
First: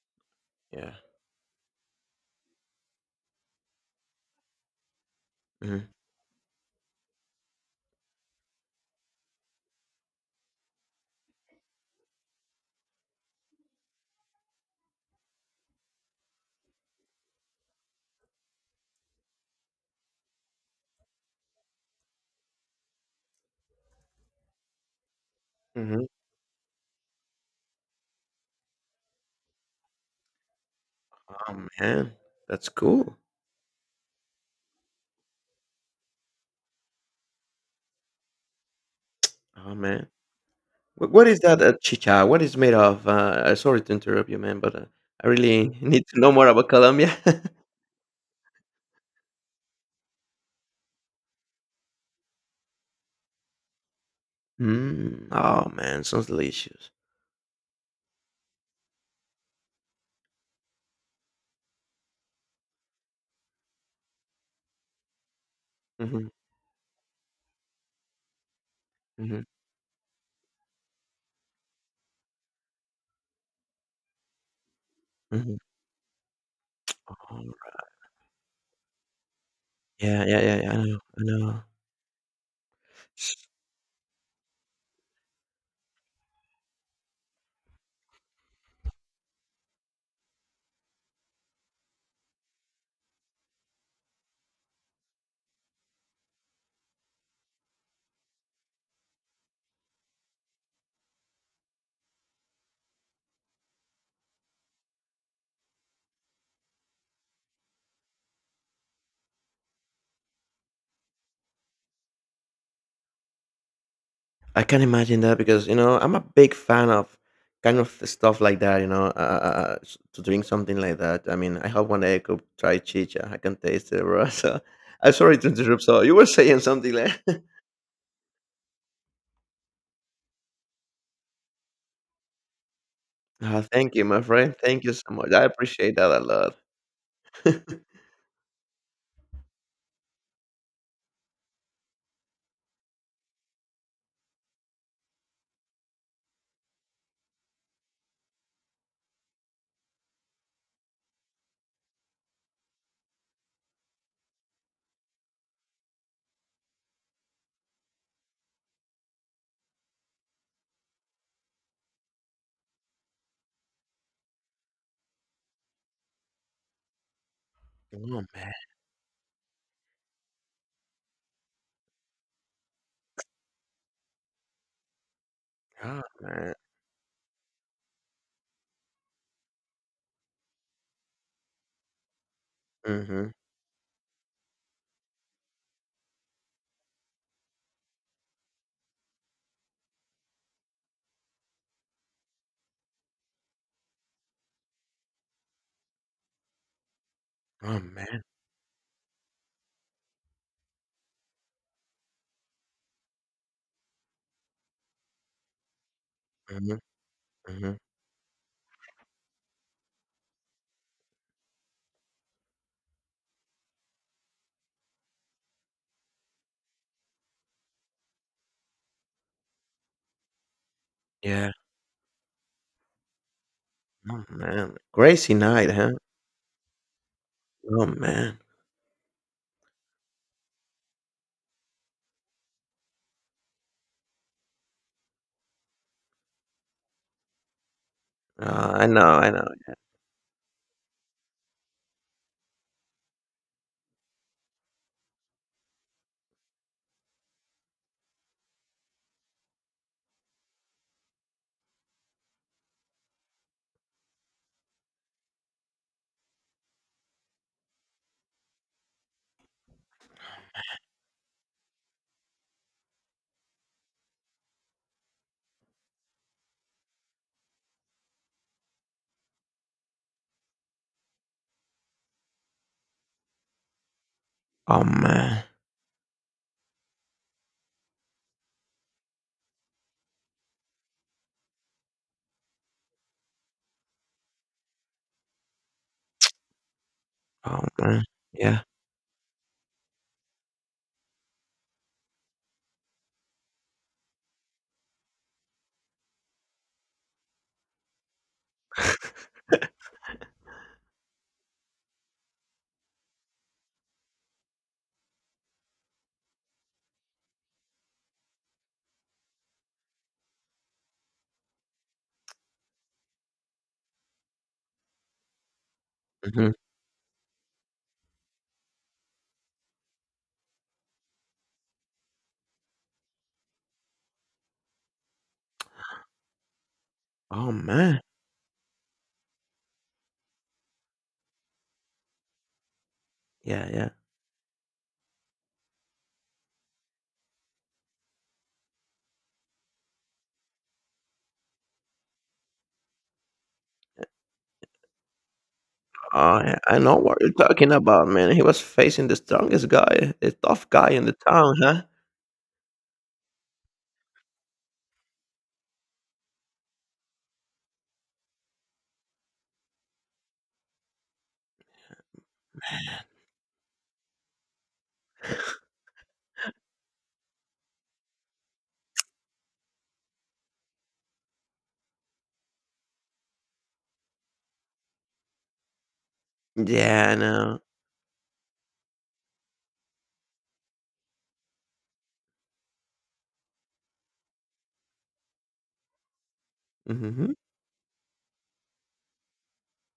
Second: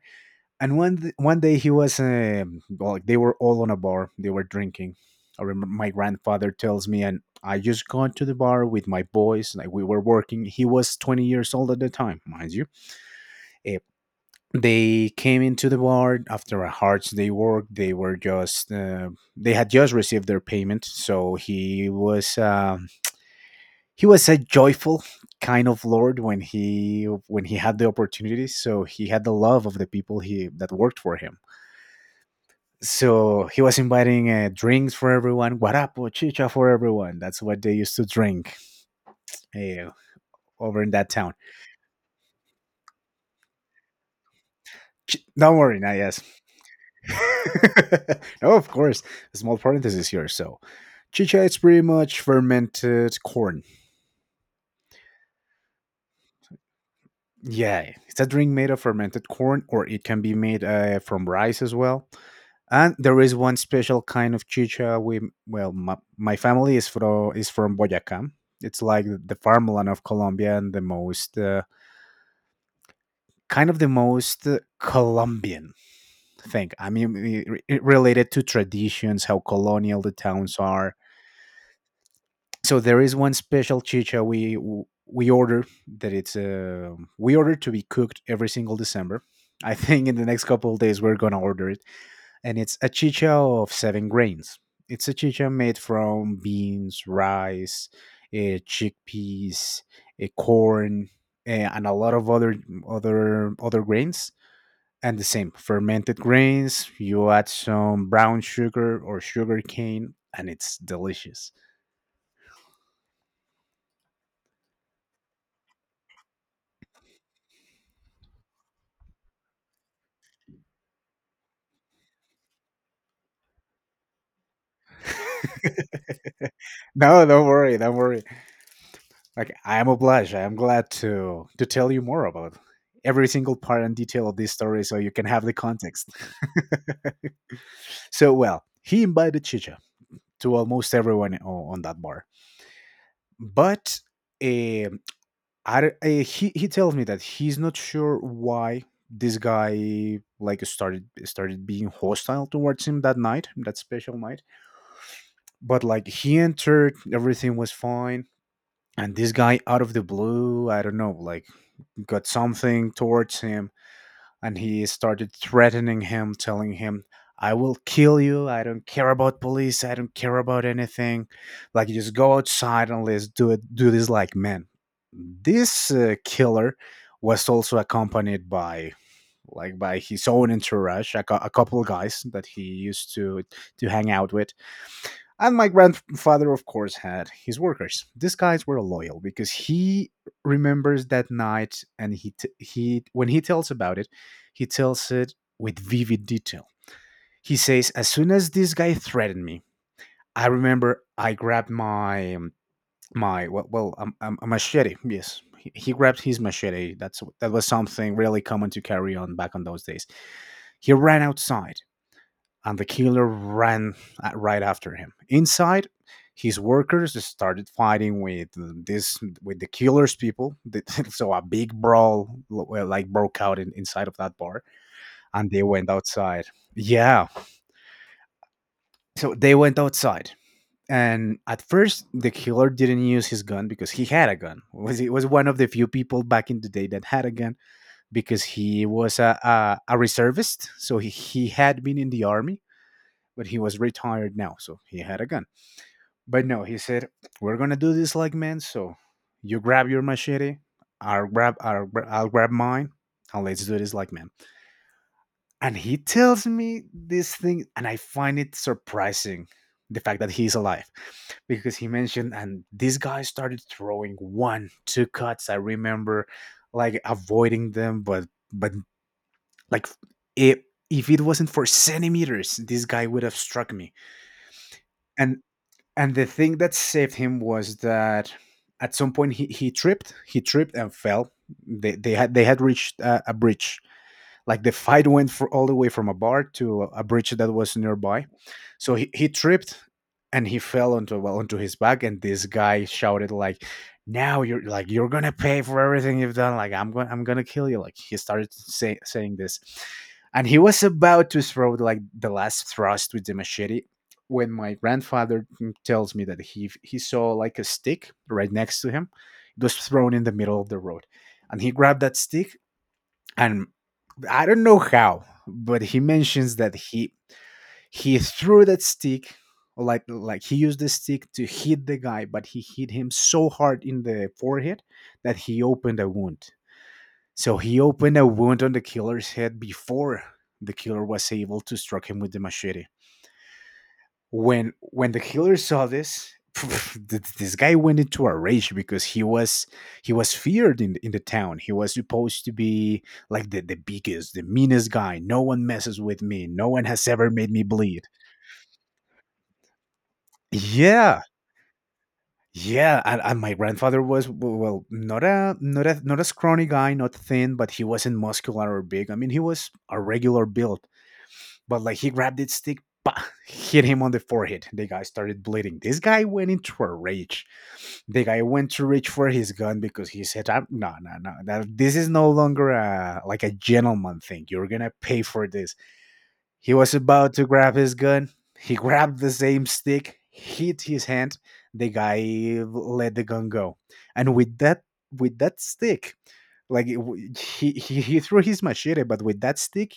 Speaker 1: And
Speaker 2: yeah.
Speaker 1: one day he was well, they were all on a bar, they were drinking. I remember
Speaker 2: Mhm,
Speaker 1: my grandfather tells me, and I just gone to the bar with my boys like we were working. He was 20 years old at the time, mind you. Eh, they came into the bar after a hard day work. They were just they had just received their payment, so he was a joyful kind of
Speaker 2: mhm.
Speaker 1: lord when he had the opportunity. So he had the love of the people he that worked for him.
Speaker 2: Oh, man. That's cool.
Speaker 1: So he was inviting drinks for everyone, guarapo, chicha for everyone. That's what they used to drink,
Speaker 2: Oh,
Speaker 1: eh,
Speaker 2: man.
Speaker 1: over in that
Speaker 2: What
Speaker 1: town.
Speaker 2: is that, chicha? What is made of? Sorry to interrupt you, man, but, I
Speaker 1: Don't
Speaker 2: really
Speaker 1: worry, not
Speaker 2: need to
Speaker 1: yes.
Speaker 2: know more about Colombia.
Speaker 1: No, of course. A small parenthesis here. So chicha is pretty much fermented corn.
Speaker 2: Mm. Oh, man. Sounds delicious.
Speaker 1: Yeah, it's a drink made of fermented corn, or it can be made from rice as well. And there is one special kind of chicha.
Speaker 2: Mhm,
Speaker 1: My family is from Boyacá. It's like the
Speaker 2: mhm,
Speaker 1: farmland of Colombia and the most. Kind of the most
Speaker 2: mhm.
Speaker 1: Colombian thing. I mean,
Speaker 2: Oh,
Speaker 1: related to traditions, how colonial the
Speaker 2: yeah, yeah,
Speaker 1: towns
Speaker 2: yeah, yeah. I
Speaker 1: are.
Speaker 2: know, I know.
Speaker 1: So there is one special chicha we order that it's we order to be cooked every single December. I think in the next couple of days we're gonna order it, and it's a chicha of seven grains. It's a chicha made from beans, rice, chickpeas, corn, eh, and a lot of other grains. And the same, fermented grains, you add some brown sugar or sugar cane, and it's delicious.
Speaker 2: I can imagine that because you know I'm a big fan of kind of stuff like that. You know, to drink something like that. I mean, I hope one day I could try chicha. I can taste it, bro. So I'm sorry to interrupt. So you were saying something like,
Speaker 1: No, don't worry, don't worry. Like I am obliged. I am glad to tell you more about every single
Speaker 2: Ah,
Speaker 1: part and
Speaker 2: "Thank you, my
Speaker 1: detail of this
Speaker 2: friend.
Speaker 1: story
Speaker 2: Thank you
Speaker 1: so you
Speaker 2: so
Speaker 1: can
Speaker 2: much.
Speaker 1: have
Speaker 2: I
Speaker 1: the
Speaker 2: appreciate
Speaker 1: context.
Speaker 2: that a lot."
Speaker 1: So well, he invited Chicha to almost everyone on that bar. But eh, he tells me that he's not sure why this guy like started being hostile towards him that night, that special night. But like he entered, everything was fine, and this guy out of the blue, I don't know, like got something towards him, and he started threatening him, telling him, I will
Speaker 2: Oh
Speaker 1: kill you.
Speaker 2: man,
Speaker 1: I don't care about police. I don't care about anything. Like, just go outside and let's do it. Do this like men. This
Speaker 2: oh man,
Speaker 1: killer was also accompanied by like by his own entourage, a couple of guys that he used
Speaker 2: mm-hmm.
Speaker 1: to hang out with. And my grandfather, of course, had his workers. These guys were loyal because he remembers that night, and he t- he when he tells about it, he tells it with vivid detail. He
Speaker 2: Oh
Speaker 1: says, "As
Speaker 2: man,
Speaker 1: soon as this guy threatened me, I remember I grabbed my a machete." Yes, he grabbed his
Speaker 2: mm-hmm.
Speaker 1: machete. That was
Speaker 2: Mm-hmm.
Speaker 1: something really common to carry on back on those days. He ran outside, and the killer ran right after him. Inside, his workers started fighting with this with the killer's people. So a
Speaker 2: Yeah,
Speaker 1: big brawl well, like broke out in, inside of
Speaker 2: oh
Speaker 1: that bar,
Speaker 2: man, crazy
Speaker 1: and they
Speaker 2: night,
Speaker 1: went
Speaker 2: huh?
Speaker 1: outside. Yeah,
Speaker 2: Oh man,
Speaker 1: so they went outside. And at first, the killer didn't use his gun because he had a gun. It Was he was one of the few people back in the day that had a gun, because he
Speaker 2: I know,
Speaker 1: was
Speaker 2: I know.
Speaker 1: a reservist. So he had been in the army, but he was retired now, so he had a gun. But no, he said, "We're gonna do this like men. So you grab your machete, I'll grab mine, and let's do this like men." And he tells me this thing, and I find it surprising the fact that he's alive, because he mentioned, and this guy started throwing one, two cuts. I remember, like avoiding them, but like it. If it wasn't for centimeters, this guy would have struck me.
Speaker 2: Oh
Speaker 1: And
Speaker 2: man,
Speaker 1: And the thing that saved him was that at some point he tripped and fell. They had reached a bridge. Like the fight went for all the way from a bar to a bridge that
Speaker 2: oh
Speaker 1: was
Speaker 2: man,
Speaker 1: nearby.
Speaker 2: yeah.
Speaker 1: So he tripped and he fell onto well onto his back, and this guy shouted like, "Now you're like you're gonna pay for everything you've done. Like, I'm gonna kill you." Like, he started saying this, and he was about to throw like the last thrust with the machete when my grandfather tells me that he saw like a stick right next to him. It was thrown in the middle of the road, and he grabbed that stick. And I don't know how, but he
Speaker 2: Mhm.
Speaker 1: mentions that he threw that stick. He used the stick to hit the guy, but he hit him so hard in the forehead that he opened a wound.
Speaker 2: Oh,
Speaker 1: So he
Speaker 2: man.
Speaker 1: opened a wound on the killer's head before the killer was able to strike him with the machete.
Speaker 2: Yeah, yeah.
Speaker 1: When the healer saw this, this guy went into a rage, because he was feared in the town. He was supposed to be like the biggest, the meanest guy, no one messes with
Speaker 2: Oh,
Speaker 1: me,
Speaker 2: yeah,
Speaker 1: no
Speaker 2: I
Speaker 1: one
Speaker 2: know
Speaker 1: has
Speaker 2: what
Speaker 1: ever
Speaker 2: you're
Speaker 1: made me
Speaker 2: talking
Speaker 1: bleed.
Speaker 2: about, man. He was facing the strongest guy, the tough guy in the
Speaker 1: Yeah,
Speaker 2: town, huh?
Speaker 1: yeah. And my grandfather was well, not a scrawny guy, not thin, but he wasn't muscular or big. I mean, he was a regular build. But like he grabbed his stick, bah, hit him on the forehead. The guy started bleeding. This guy went into a rage. The guy went to reach for his gun because he said, "No, no, no. This is no longer a, like a gentleman thing. You're gonna pay for this." He was
Speaker 2: Yeah, I
Speaker 1: about to
Speaker 2: know.
Speaker 1: grab his gun. He grabbed the same stick, hit his hand. The guy let the gun go, and with that stick, like
Speaker 2: Mhm.
Speaker 1: he threw his machete, but with that stick,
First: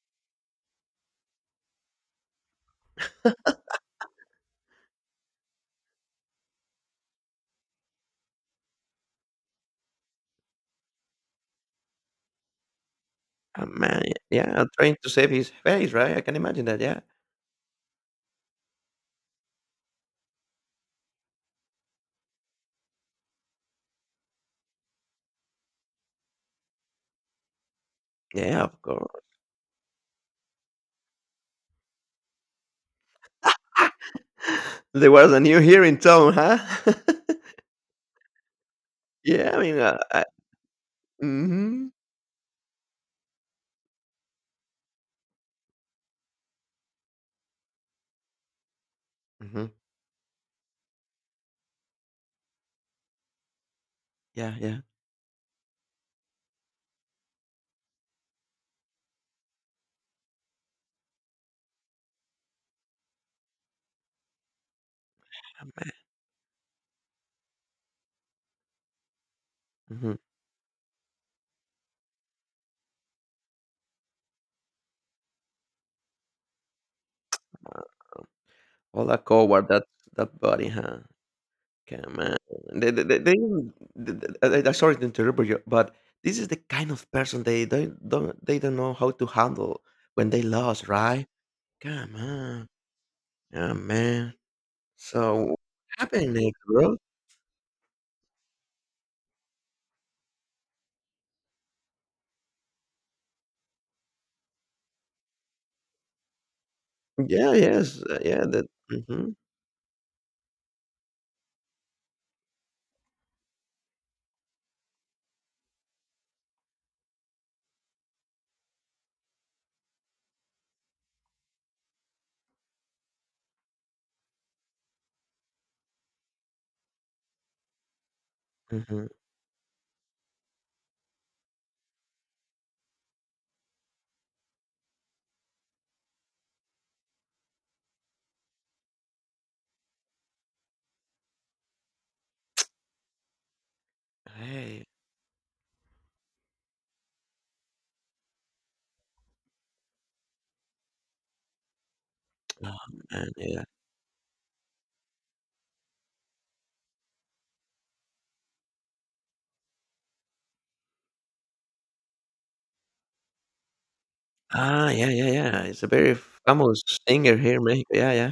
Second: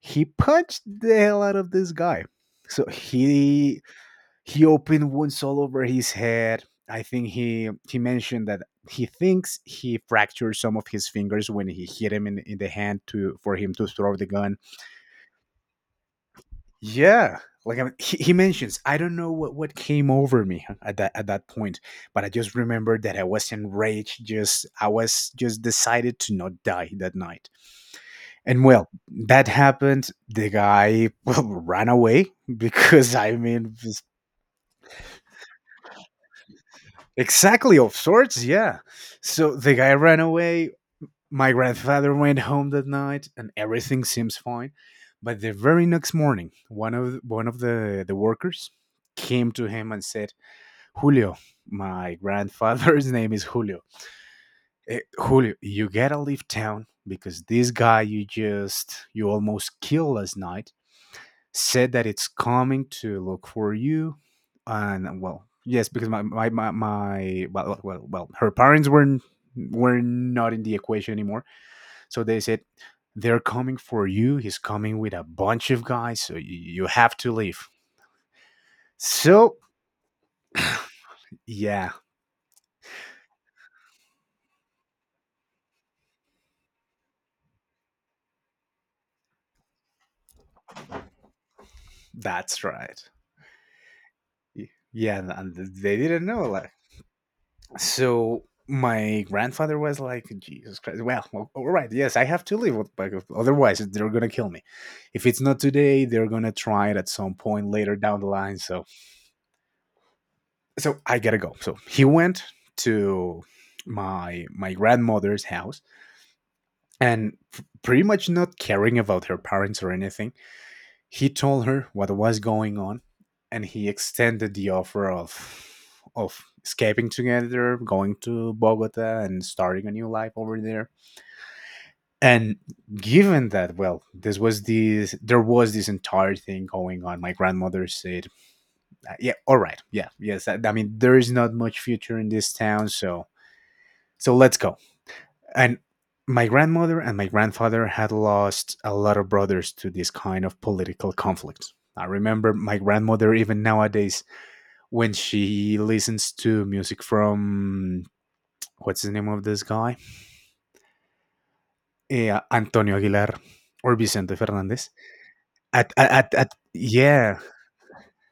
Speaker 1: he punched the hell out of this guy. So he opened wounds all over his head. I think he mentioned that he thinks he fractured some of his fingers when he hit him in the hand to for
Speaker 2: Oh,
Speaker 1: him to
Speaker 2: man.
Speaker 1: throw the gun.
Speaker 2: Yeah, trying to save his face, right? I can imagine that, yeah.
Speaker 1: Yeah, he mentions, I don't know what came over me at that point, but I just remembered that I was enraged. Just I was just decided to not die that night. And
Speaker 2: Yeah, of
Speaker 1: well,
Speaker 2: course.
Speaker 1: that happened. The guy ran away because I mean, just
Speaker 2: There was a new here in town, huh?
Speaker 1: exactly of sorts, yeah.
Speaker 2: Yeah,
Speaker 1: So
Speaker 2: I
Speaker 1: the
Speaker 2: mean,
Speaker 1: guy ran
Speaker 2: I
Speaker 1: away. My
Speaker 2: mhm.
Speaker 1: grandfather went home that night, and everything seems fine. But the very next morning, one of the workers came to
Speaker 2: Mhm.
Speaker 1: him and said, "Julio, my grandfather's name is Julio.
Speaker 2: Yeah, yeah.
Speaker 1: Julio, you gotta leave town because this guy you almost killed last night said that it's coming to look for you." And well,
Speaker 2: Oh,
Speaker 1: yes,
Speaker 2: man.
Speaker 1: because my well, her parents were
Speaker 2: Mhm.
Speaker 1: not in the equation anymore, so they said, "They're coming for you. He's coming with a bunch of guys, so you have to leave."
Speaker 2: Wow. All that
Speaker 1: so
Speaker 2: coward, that body, huh?
Speaker 1: yeah
Speaker 2: Come on. They even th I sorry to interrupt you, but this is the kind of person they don't know how to handle when they lost, right? Come
Speaker 1: that's
Speaker 2: on.
Speaker 1: right.
Speaker 2: Yeah, man. So
Speaker 1: Yeah. And
Speaker 2: what
Speaker 1: they didn't
Speaker 2: happened
Speaker 1: know,
Speaker 2: next,
Speaker 1: like.
Speaker 2: bro?
Speaker 1: So my grandfather was like, "Jesus Christ. Well, well, all right. Yes, I have to leave. Otherwise, they're going to kill me. If it's not today, they're going to try it at some
Speaker 2: Yeah,
Speaker 1: point later
Speaker 2: yes.
Speaker 1: down the
Speaker 2: Yeah,
Speaker 1: line.
Speaker 2: that
Speaker 1: So,
Speaker 2: mhm,
Speaker 1: so I got to go." So he went to my grandmother's house and p- pretty much not caring about her parents or anything. He told her what was going on, and he extended the offer of escaping together, going to
Speaker 2: mhm.
Speaker 1: Bogota and starting a new life over there. And given that, well, this was this there was this entire thing going on. My grandmother said, "Yeah, all right, yeah, yes. I mean, there is not much future in this town, so so let's go."
Speaker 2: Hey.
Speaker 1: And my grandmother and my grandfather had lost a lot of brothers to this kind of political conflict. I remember
Speaker 2: Oh,
Speaker 1: my
Speaker 2: man,
Speaker 1: grandmother, even
Speaker 2: yeah.
Speaker 1: nowadays, when she listens to music from, what's the name of this guy? Yeah, Antonio Aguilar or Vicente Fernandez.
Speaker 2: Ah, yeah, yeah, yeah. It's a very famous singer
Speaker 1: Yeah,
Speaker 2: here in Mexico. Yeah, yeah.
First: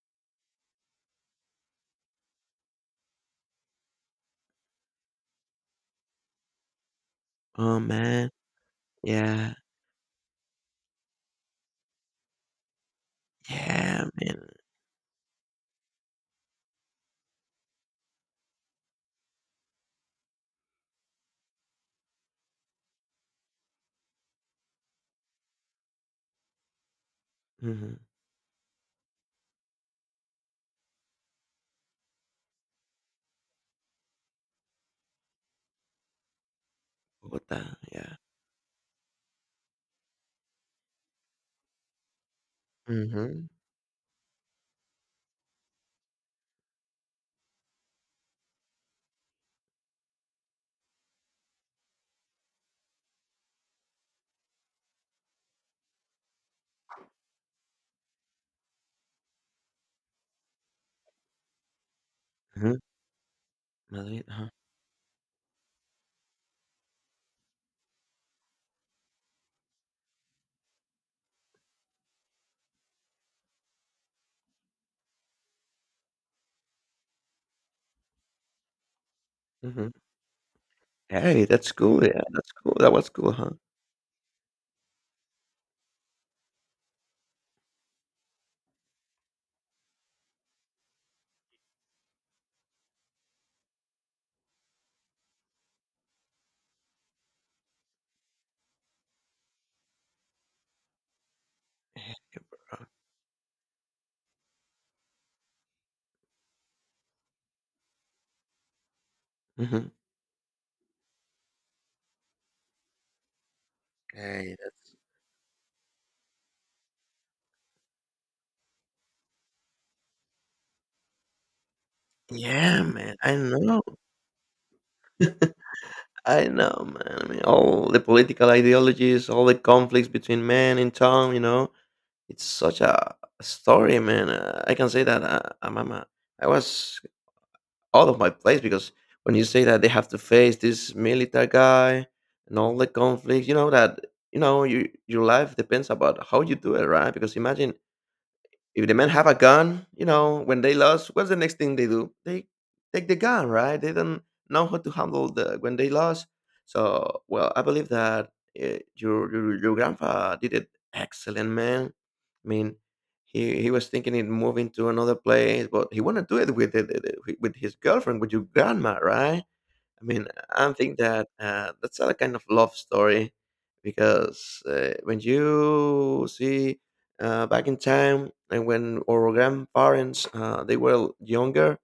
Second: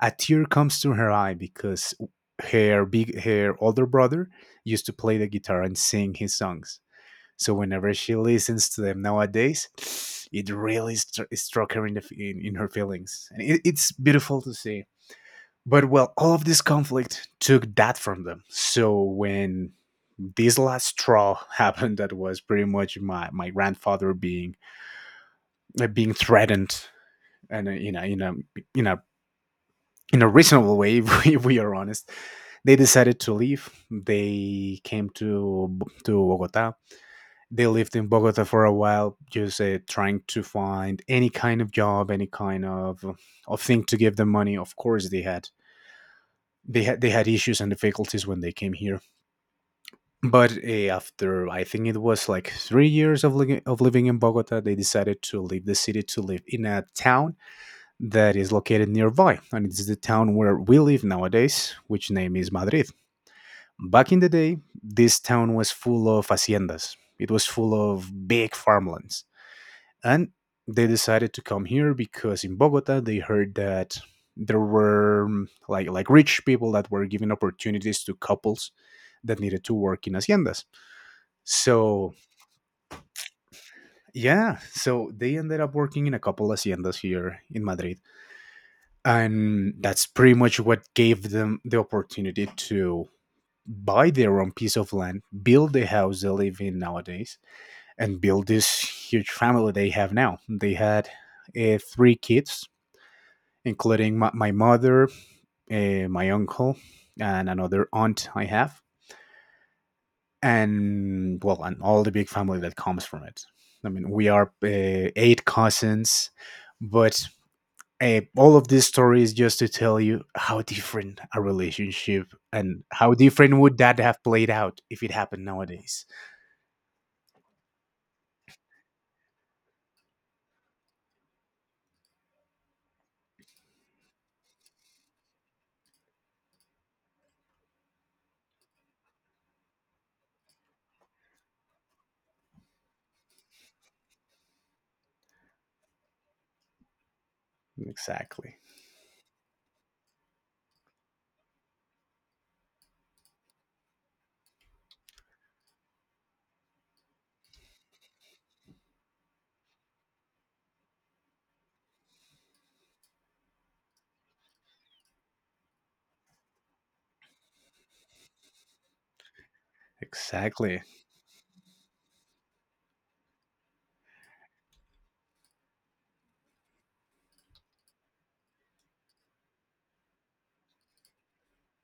Speaker 1: a tear comes to her eye because her older brother used to play the guitar and sing his songs. So
Speaker 2: Oh,
Speaker 1: whenever she
Speaker 2: man.
Speaker 1: listens to them
Speaker 2: Yeah.
Speaker 1: nowadays, it really struck her in her feelings, and it's
Speaker 2: Yeah,
Speaker 1: beautiful
Speaker 2: man.
Speaker 1: to see. But well, all of this conflict took that from them. So when this last straw happened, that was pretty much my, my grandfather being being threatened, and
Speaker 2: Mhm.
Speaker 1: in a in a reasonable way, if we are honest, they decided to leave. They came to Bogota. They
Speaker 2: Bogota,
Speaker 1: lived in
Speaker 2: yeah.
Speaker 1: Bogota for a while, just trying to find any kind of job, any kind
Speaker 2: Mhm,
Speaker 1: of thing to give them money. Of course, they had issues and difficulties when they came here. But after, I think it was like 3 years of living in Bogota, they decided to leave the city to live in a town that is located nearby, and it's the town where we live nowadays, which name is
Speaker 2: mhm.
Speaker 1: Madrid. Back in
Speaker 2: Madrid,
Speaker 1: the
Speaker 2: huh?
Speaker 1: day, this town was full of haciendas. It was full of big farmlands, and they decided to come here because in Bogota they heard that there were like rich people that were giving opportunities to couples that needed to
Speaker 2: Mhm.
Speaker 1: work in haciendas.
Speaker 2: Hey, that's cool,
Speaker 1: So
Speaker 2: yeah, that's cool, that was cool, huh?
Speaker 1: yeah, so they ended up working in a couple haciendas here in Madrid, and that's pretty much what gave them the opportunity to buy their own piece of land, build the house they live in nowadays, and build this huge family they have now. They had
Speaker 2: Yeah.
Speaker 1: three kids, including my mother, my uncle, and another aunt I have,
Speaker 2: Mhm.
Speaker 1: and well, and all the big family that comes from it. I mean, we are
Speaker 2: Hey, that's
Speaker 1: eight cousins, but all of these stories just to tell you how different a relationship and
Speaker 2: yeah,
Speaker 1: how
Speaker 2: man, I
Speaker 1: different would
Speaker 2: know.
Speaker 1: that have played out if it happened nowadays.
Speaker 2: I know, man. I mean, all the political ideologies, all the conflicts between man and town, you know, it's such a story, man, I can say that, I was out of my place because when you say that they have to face this military guy and all the conflicts, you know, that, you know, your life depends about how you do it, right? Because imagine,
Speaker 1: Exactly.
Speaker 2: if the men have a gun, you know, when they lost, what's the next thing they do? They take the gun, right? They don't know how to handle the when they lost. So, well, I believe that your grandpa did it excellent, man. I mean, he was thinking in moving to another place, but he wanted to do it with with his girlfriend, with your grandma, right? I mean, I
Speaker 1: Exactly.
Speaker 2: think that that's a kind of love story because when you see back in time and when our grandparents they were younger,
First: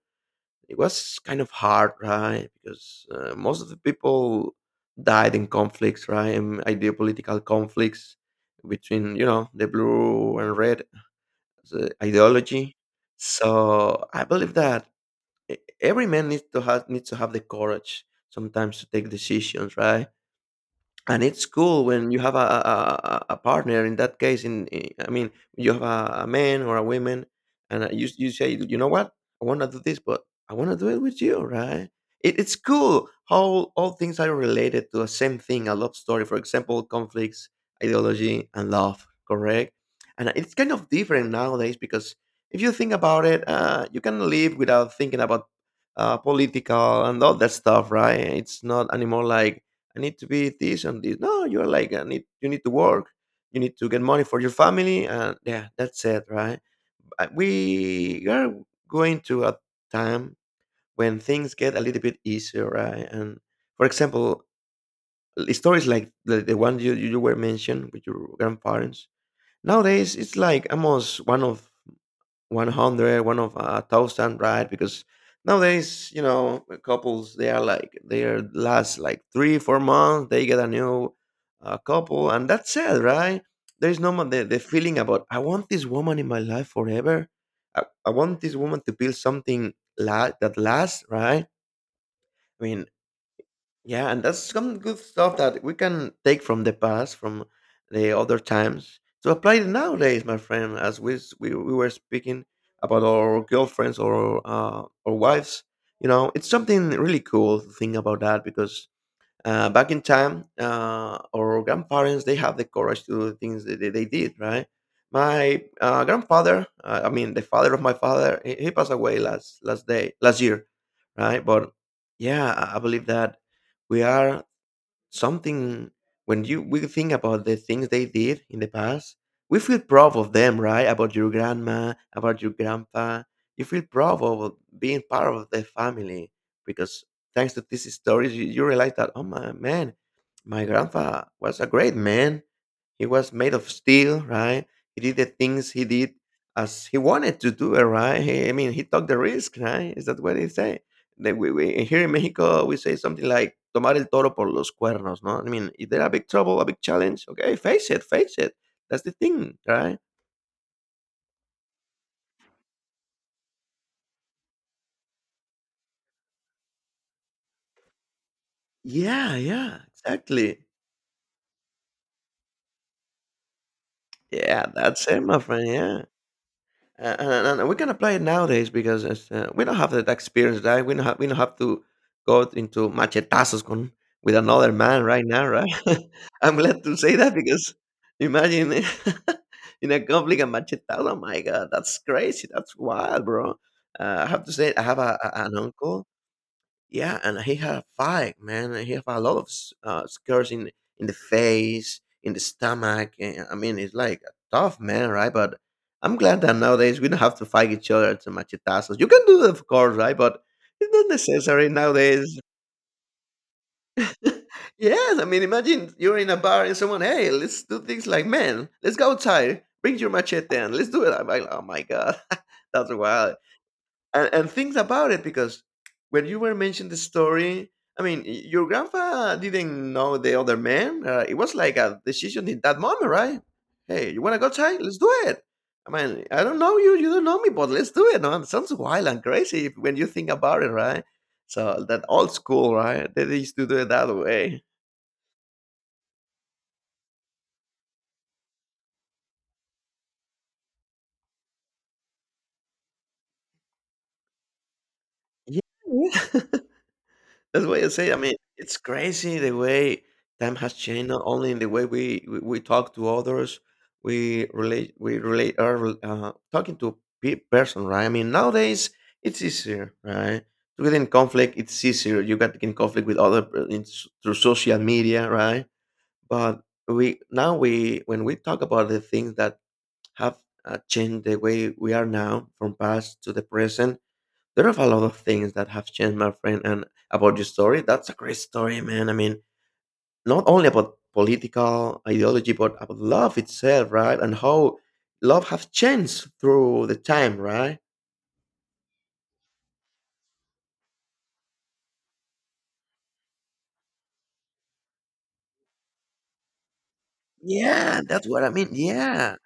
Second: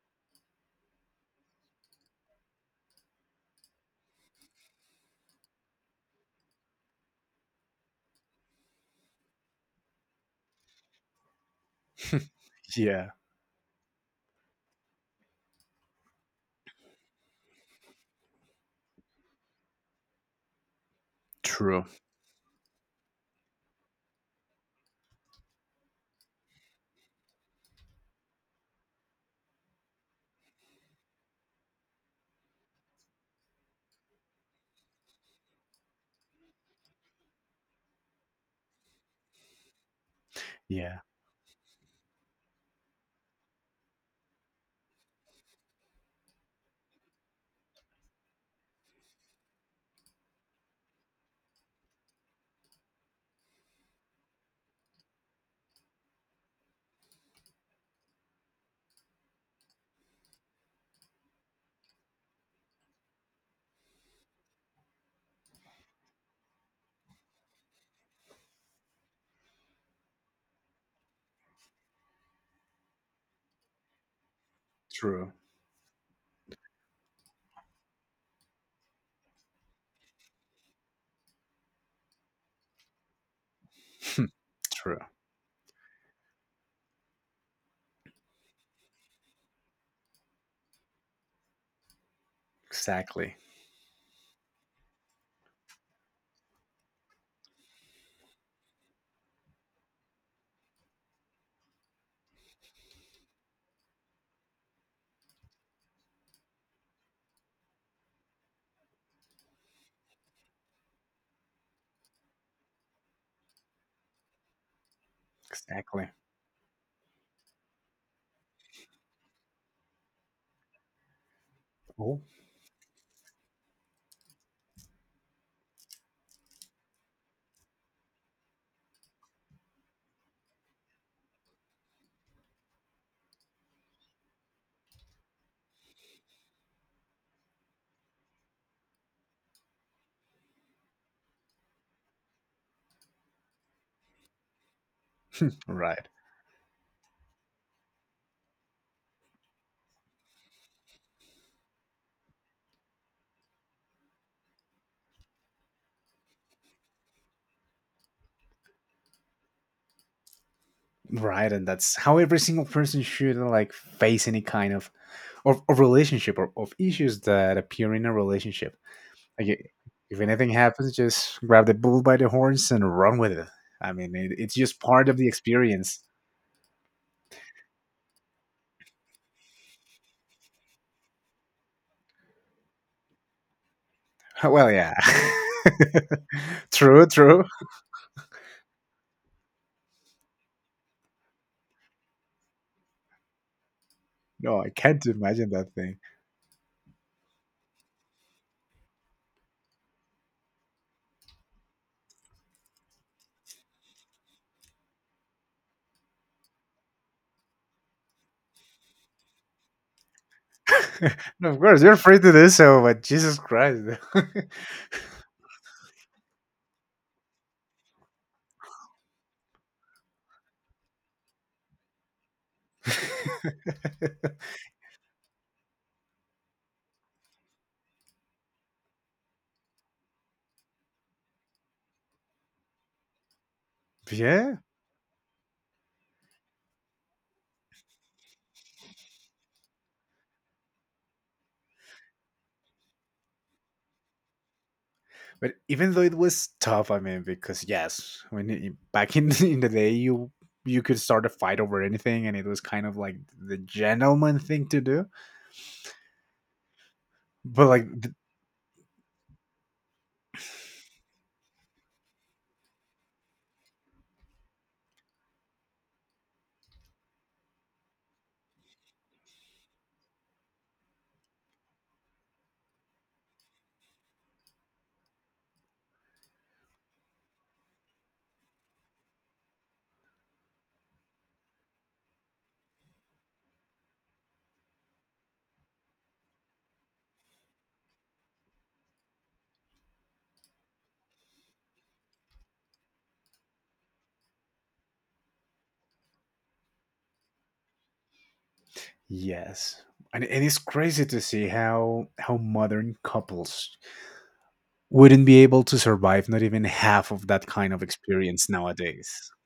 Speaker 2: it was kind of hard, right? Because most of the people died in conflicts, right? And ideopolitical conflicts between you know the blue and red the ideology.
Speaker 1: Yeah.
Speaker 2: So I believe that e- every man needs to have the courage sometimes to take decisions, right? And it's
Speaker 1: True.
Speaker 2: cool when you have a partner in that case, in I mean you have a man or a woman, and you say, you know what, I want to do this, but I want to do it with you, right? It's cool how all things are related to the same thing, a love story, for example, conflicts, ideology, and love, correct? And it's kind of
Speaker 1: Yeah.
Speaker 2: different nowadays because if you think about it, you can live without thinking about political and all that stuff, right? It's not anymore like, I need to be this and this. No, you're like, I need, you need to work. You need to get money for your family, and yeah, that's it, right? We are going to a time when things get a little bit easier, right? And for example, stories like the one you were mentioned with your grandparents nowadays, it's like almost one of 100, one of a thousand, right? Because
Speaker 1: True.
Speaker 2: nowadays, you know, couples, they are like, they are last like 3 4 months, they get a new couple, and that's it, right? There's no more the
Speaker 1: True.
Speaker 2: feeling about, I want this woman in my life forever. I want this woman to build something that lasts, right? I mean,
Speaker 1: Exactly.
Speaker 2: yeah, and that's some good stuff that we can take from the past, from the other times, to apply it nowadays, my friend. As we were speaking about our girlfriends or our wives, you know, it's something really cool to think about that because back in time, our grandparents they have the courage to do the things that they did, right? My
Speaker 1: Exactly.
Speaker 2: grandfather, I mean, the father of my father, he passed away last year, right? But
Speaker 1: Oh,
Speaker 2: yeah, I believe that we are something when you we think about the things they did in the past, we feel proud of them, right? About your grandma, about your grandpa, you feel proud of being part of the family because thanks to these stories, you realize that, oh my man, my grandpa was a great man. He was made of steel, right? He did the things he
Speaker 1: right.
Speaker 2: did as he wanted to do it, right? I mean, he took the risk, right? Is that what they say? That here in Mexico, we say something like "tomar el toro por los cuernos," no? I mean, if there a big trouble, a big challenge? Okay, face it, face it. That's the thing, right?
Speaker 1: Right, and that's how every single person should, like, face any kind of relationship or of issues that appear in a relationship.
Speaker 2: Yeah,
Speaker 1: Like i-
Speaker 2: yeah,
Speaker 1: if anything
Speaker 2: exactly.
Speaker 1: happens, just grab the bull by the horns and run with it. I mean, it's
Speaker 2: Yeah,
Speaker 1: just part
Speaker 2: that's
Speaker 1: of
Speaker 2: it,
Speaker 1: the
Speaker 2: my friend.
Speaker 1: experience.
Speaker 2: Yeah. And we're gonna play it nowadays because it's, we don't have that experience, right? We don't have to go into machetazos con, with
Speaker 1: Well,
Speaker 2: another
Speaker 1: yeah.
Speaker 2: man right now, right? I'm glad to
Speaker 1: True,
Speaker 2: say that
Speaker 1: true.
Speaker 2: because imagine in a conflict a machetazo. Oh my god, that's crazy. That's wild, bro. I have to
Speaker 1: No, I
Speaker 2: say, I have
Speaker 1: can't imagine
Speaker 2: an
Speaker 1: that thing.
Speaker 2: uncle, yeah, and he had a fight, man. And He had a lot of scars in the face, in the stomach. And, I mean, it's like a tough man, right? But I'm glad that nowadays we don't have to fight each other to machetazos. You can do it, of course, right? But it's not
Speaker 1: No, of
Speaker 2: necessary
Speaker 1: course, you're free to
Speaker 2: nowadays.
Speaker 1: do so, but Jesus Christ.
Speaker 2: Yes, I mean, imagine you're in a bar and someone, hey, let's do things like man, let's go outside. Bring your machete and let's do it. I'm like, oh my god, that's wild. And think about it because when you were mentioning the story, I mean, your grandpa didn't know the other man, it was like a decision in that moment, right? Hey, you want to go
Speaker 1: Yeah.
Speaker 2: try? Let's do it. I mean, I don't know you, you don't know me, but let's do it. No, it sounds wild and crazy when you think about it, right? So that old school, right? They used to do it that way.
Speaker 1: But even though it was tough, I mean, because yes, back in in the day, you could start a fight over anything, and it was kind of like the gentleman thing to do.
Speaker 2: Yeah, yeah.
Speaker 1: But
Speaker 2: That's why I
Speaker 1: like, th-
Speaker 2: say, I mean, it's crazy the way time has changed, not only in the way we talk to others, we relate, are talking to person, right? I mean, nowadays it's easier, right? To get in conflict, it's easier. You get in conflict with other through social media, right? But we now we when we talk about the things that have changed the way we are now from past to the present, there are a lot of things that have changed, my friend, and about your story. That's a great story, man. I mean, not only about political ideology, but about love itself, right? And how love has changed through the time, right?
Speaker 1: yes, and it's crazy to see how modern couples wouldn't be able to survive not even half of that kind of
Speaker 2: Yeah, that's what
Speaker 1: experience
Speaker 2: I mean.
Speaker 1: nowadays.
Speaker 2: Yeah.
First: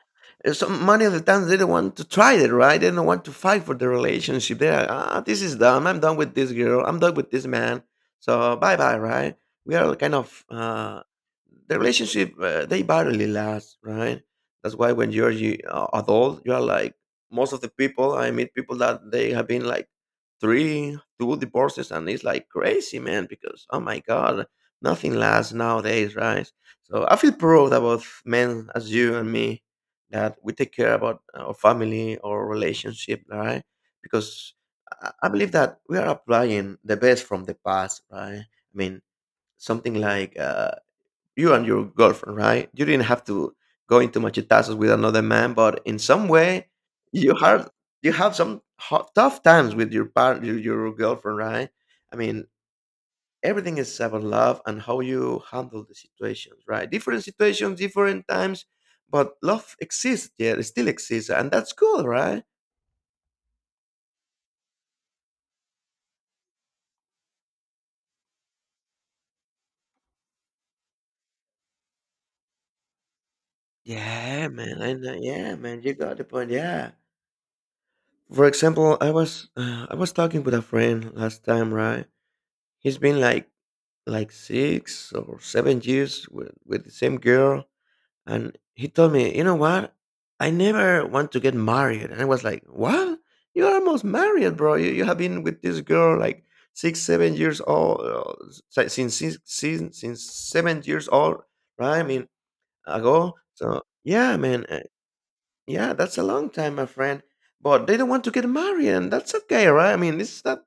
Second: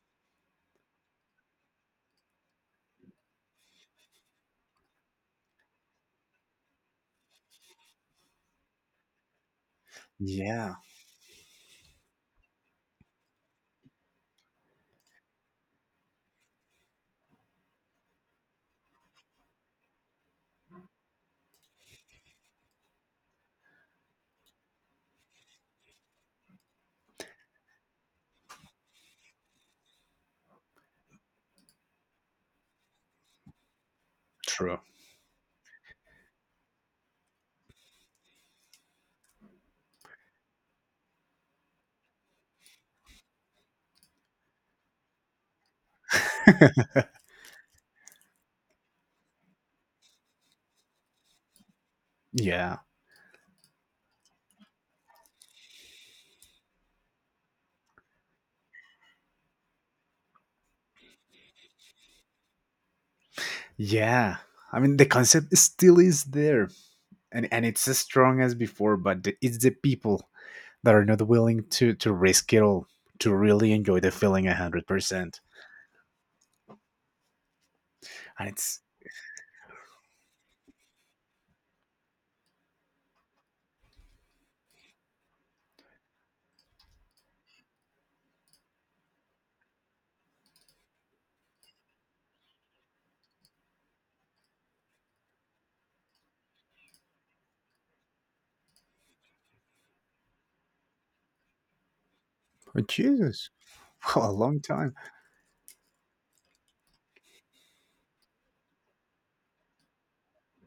Speaker 2: So many of the times they don't want to try it, right? They don't want to fight for the relationship. They're like, ah, this is dumb. I'm done with this girl. I'm done with this man. So bye bye, right? We are kind of
Speaker 1: Yeah,
Speaker 2: the relationship. They barely last, right? That's why when adult, you are like most of the people. I meet people that they have been like three, two divorces, and it's like crazy, man. Because oh my god, nothing lasts nowadays, right? So I feel proud about men as you and me, that we take care about our family or relationship, right? Because
Speaker 1: true.
Speaker 2: I believe that we are applying the best from the past, right? I mean, something like you and your girlfriend, right? You didn't have to go into machetazos with another man, but in some way, you have you have some ho tough times with your partner, your girlfriend, right? I mean,
Speaker 1: Yeah,
Speaker 2: everything is about love and how you handle the situations, right? Different situations, different times, but love exists. Yeah, it still exists, and that's cool, right?
Speaker 1: yeah. I mean, the concept still is there, and it's as strong as before, but it's the people that are not willing to risk it all to really enjoy the feeling
Speaker 2: Yeah,
Speaker 1: a
Speaker 2: man,
Speaker 1: hundred
Speaker 2: I know.
Speaker 1: percent.
Speaker 2: Yeah, man, you got the point. Yeah, for
Speaker 1: And it's
Speaker 2: example, I was talking with a friend last time, right? He's been like 6 or 7 years with the same girl. And he told me, you know what? I never want to get married. And I was like, what? You're almost married, bro. You have been with this girl like six, 7 years old, since 7 years old, right? I mean,
Speaker 1: oh,
Speaker 2: ago.
Speaker 1: Jesus,
Speaker 2: So,
Speaker 1: well, a
Speaker 2: yeah,
Speaker 1: long
Speaker 2: man. Eh,
Speaker 1: time.
Speaker 2: yeah, that's a long time, my friend. But they don't want to get married, and that's okay, right? I mean, this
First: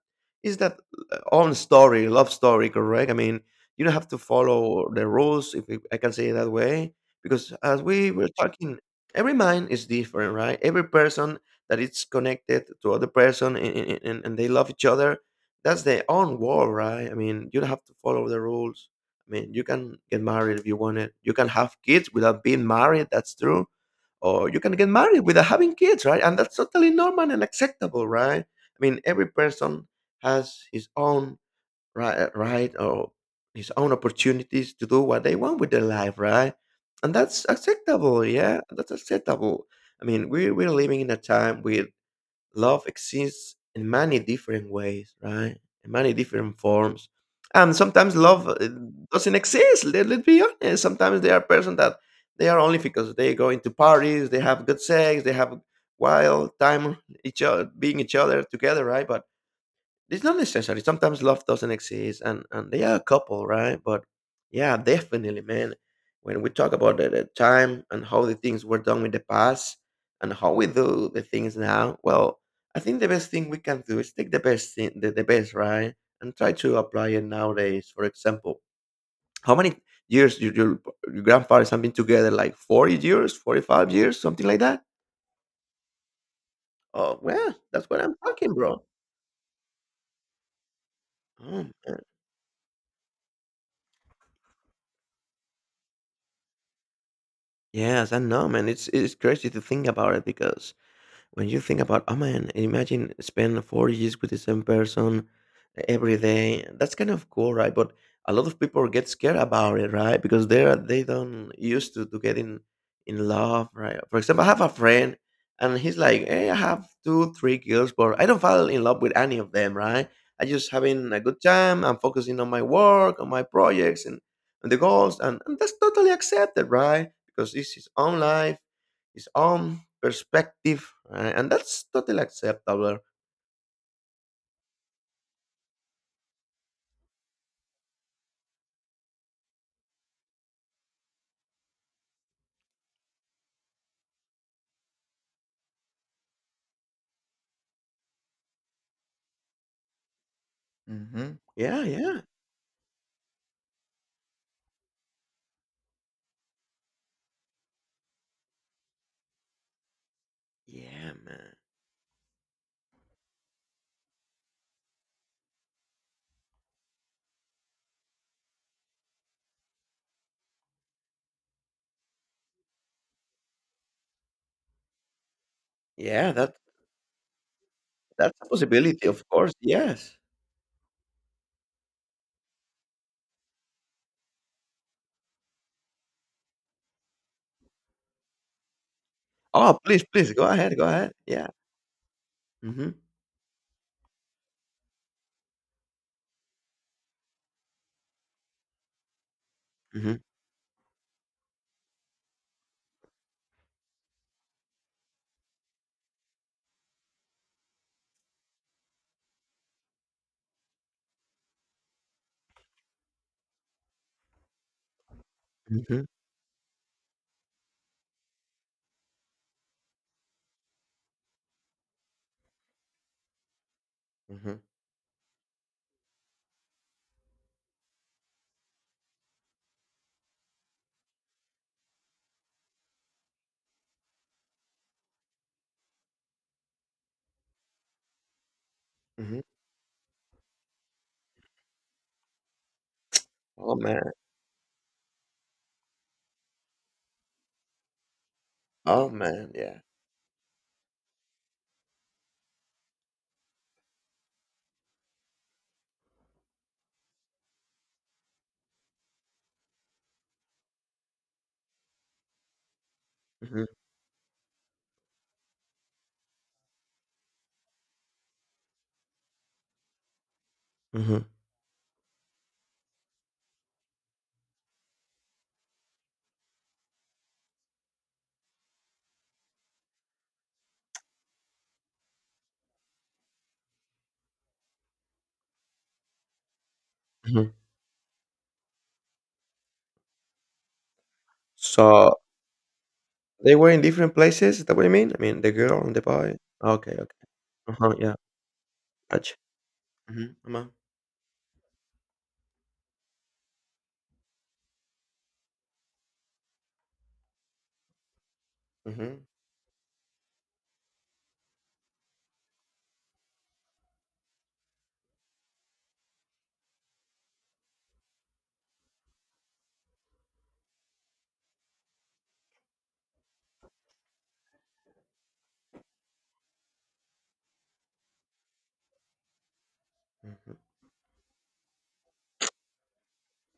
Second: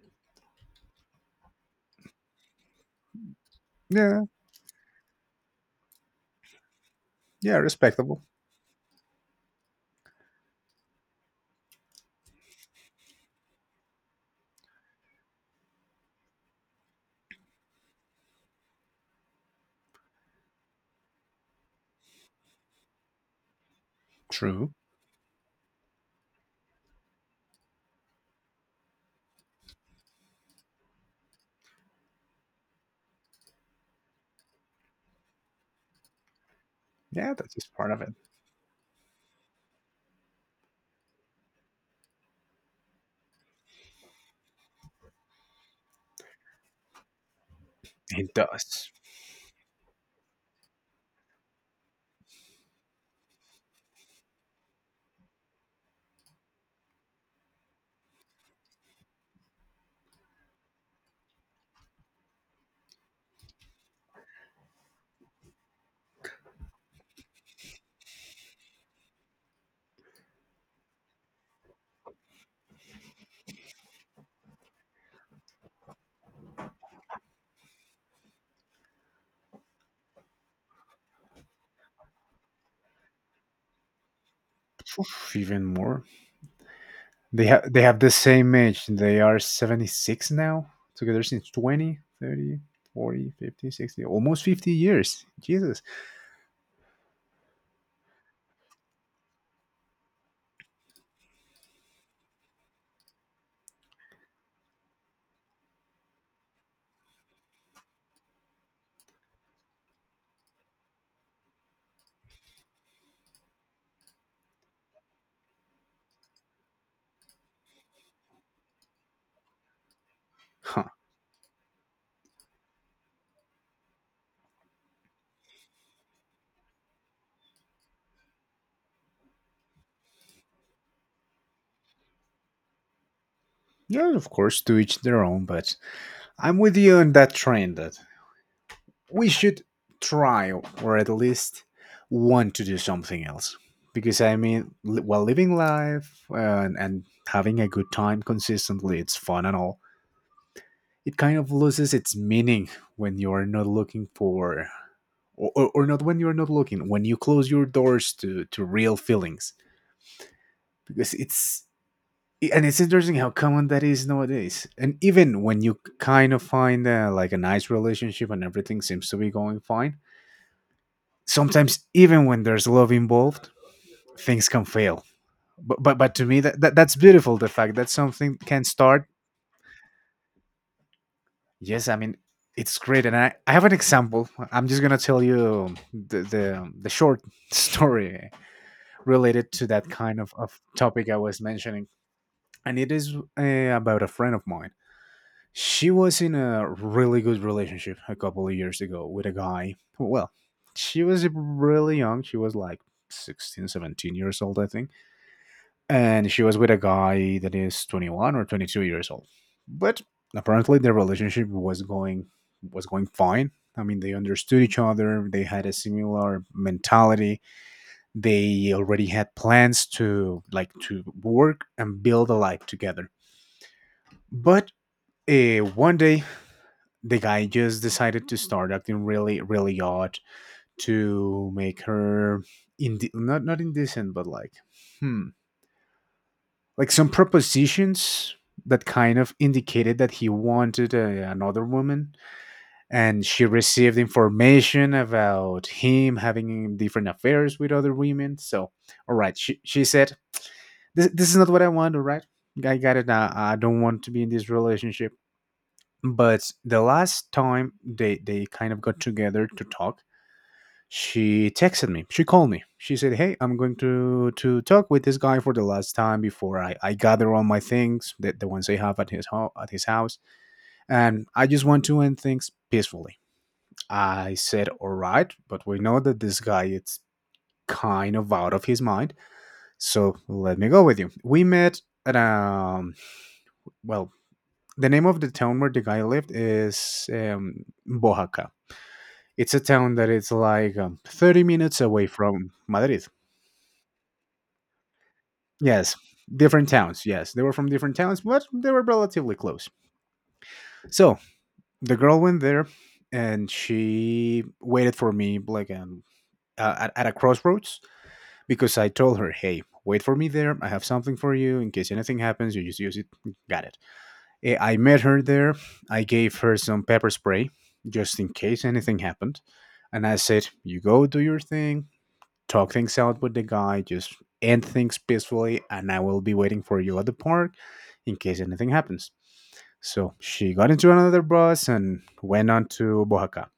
Speaker 2: is that own story, love story, correct? I mean, you don't have to
Speaker 1: Yeah,
Speaker 2: follow the rules, if I can say it that way, because
Speaker 1: yeah,
Speaker 2: as we
Speaker 1: respectable.
Speaker 2: were talking, every mind is different, right? Every person that is connected to other person and, and they love each other, that's their own world, right? I mean, you don't have to follow the rules. I mean, you can get married if you want it. You can have kids without being married. That's true, or you
Speaker 1: True.
Speaker 2: can get married without having kids, right? And that's totally normal and acceptable, right? I mean, every person has his own right, or his own opportunities to do what they want with their life, right? And
Speaker 1: Yeah,
Speaker 2: that's
Speaker 1: that's just part of it.
Speaker 2: acceptable, yeah, that's acceptable. I mean, we we're living in a time with love exists in many different ways, right? In many different forms. And sometimes
Speaker 1: It
Speaker 2: love
Speaker 1: does.
Speaker 2: doesn't exist. Let's be honest. Sometimes there are persons that they are only because they go into parties, they have good sex, they have wild time each other, being each other together, right? But it's not necessary. Sometimes love doesn't exist, and they are a couple, right? But yeah, definitely, man. When we talk about the time and how the things were done in the past and how we do the things now, well, I think the best thing we can do is take the best thing, the best, right, and try to apply it nowadays. For example, how many years your grandfathers have been together? Like 40 years, 45 years, something like that.
Speaker 1: Oof, even more.
Speaker 2: Oh well,
Speaker 1: They
Speaker 2: that's
Speaker 1: have
Speaker 2: what
Speaker 1: the
Speaker 2: I'm
Speaker 1: same
Speaker 2: talking, bro.
Speaker 1: age. They are 76 now. Together since
Speaker 2: Oh,
Speaker 1: 20,
Speaker 2: man.
Speaker 1: 30, 40, 50, 60, almost 50 years. Jesus.
Speaker 2: Yes, I know, man. It's crazy to think about it because when you think about, oh man, imagine spend 4 years with the same person every day. That's kind of cool, right? But a lot of people get scared about it, right? Because they don't used to getting in love, right? For example, I have a friend and he's like, "Hey, I have two, three girls, but I don't fall in love with any of them, right? I just
Speaker 1: Huh.
Speaker 2: having a good time, I'm focusing on my work, on my projects and, the goals and that's totally accepted, right?" Because this is own life his own perspective, and that's totally acceptable.
Speaker 1: Yeah, of course, to each their own, but I'm with you on that trend that we should try or at least want to do something else because I mean while living life and having a good time consistently, it's fun and all. It kind of
Speaker 2: Yeah,
Speaker 1: loses its
Speaker 2: yeah,
Speaker 1: meaning when you're not looking for or not when you're not looking, when you close your doors to real feelings because
Speaker 2: yeah, man.
Speaker 1: it's. And it's interesting how common that is nowadays, and even when you kind of find like a nice relationship and everything seems to be going fine, sometimes even when there's love involved, things can fail. But but to
Speaker 2: Yeah,
Speaker 1: me
Speaker 2: that
Speaker 1: that that's beautiful, the fact that
Speaker 2: that's
Speaker 1: something
Speaker 2: a
Speaker 1: can start.
Speaker 2: possibility, of course. Yes.
Speaker 1: Yes, I mean, it's great, and I have an example. I'm just going to tell you the short story related to
Speaker 2: Oh,
Speaker 1: that
Speaker 2: please,
Speaker 1: kind
Speaker 2: please go
Speaker 1: of
Speaker 2: ahead, go
Speaker 1: topic
Speaker 2: ahead.
Speaker 1: I was
Speaker 2: Yeah.
Speaker 1: mentioning, and it
Speaker 2: Mm-hmm.
Speaker 1: is about a friend of mine. She was in a really good relationship a couple of years ago with a guy.
Speaker 2: Mm-hmm.
Speaker 1: Well, she was really young. She was like 16, 17 years old, I think. And she was with a guy that is 21 or 22 years old, but apparently their relationship was going fine. I mean, they understood each other. They had a
Speaker 2: Mm-hmm.
Speaker 1: similar mentality. They already had plans to, like, to work and build a life together.
Speaker 2: Mm-hmm.
Speaker 1: But one day the guy just decided to start acting really really odd, to make her inde- not not indecent, but like, hmm like some propositions that kind of
Speaker 2: hmm
Speaker 1: indicated that he wanted another woman. And she
Speaker 2: Oh
Speaker 1: received
Speaker 2: man.
Speaker 1: information about him having different affairs with other women. So
Speaker 2: Oh
Speaker 1: all right,
Speaker 2: man. Yeah.
Speaker 1: she said, this is not what I want. All right, I got it. I don't want to be in this relationship." But the last time they kind of got together to talk, she texted me, she called me, she said, "Hey, I'm
Speaker 2: Mm-hmm.
Speaker 1: going to talk with this guy for the last time before I gather all my things, the ones I have at his home, at his house, and
Speaker 2: Mm-hmm.
Speaker 1: I just want to end things peacefully." I said, "All right, but we know that this guy is kind of out of his mind, so let me go with you." We met at well, the name of the town where the guy lived is
Speaker 2: hmm
Speaker 1: Boaca. It's a town that is like 30 minutes away
Speaker 2: So
Speaker 1: from Madrid.
Speaker 2: they were in different places. Is that what you mean? I mean, the girl
Speaker 1: Yes,
Speaker 2: and the boy.
Speaker 1: different
Speaker 2: Okay.
Speaker 1: towns.
Speaker 2: Okay.
Speaker 1: Yes, they were from
Speaker 2: Uh huh.
Speaker 1: different
Speaker 2: Yeah.
Speaker 1: towns, but they were
Speaker 2: Gotcha.
Speaker 1: relatively close.
Speaker 2: Mm-hmm.
Speaker 1: So the girl went there, and she waited for me like at a crossroads because I told
Speaker 2: Mm-hmm.
Speaker 1: her, "Hey, wait for me there. I have something for you in case anything happens. You just use it. Got it." I met her there. I gave her some pepper spray just in case anything happened, and I said, "You go do your thing, talk things out with the guy, just end things peacefully, and I will be waiting for you at the park in case anything happens." So she
Speaker 2: Mm-hmm.
Speaker 1: got into another bus and went on to Oaxaca.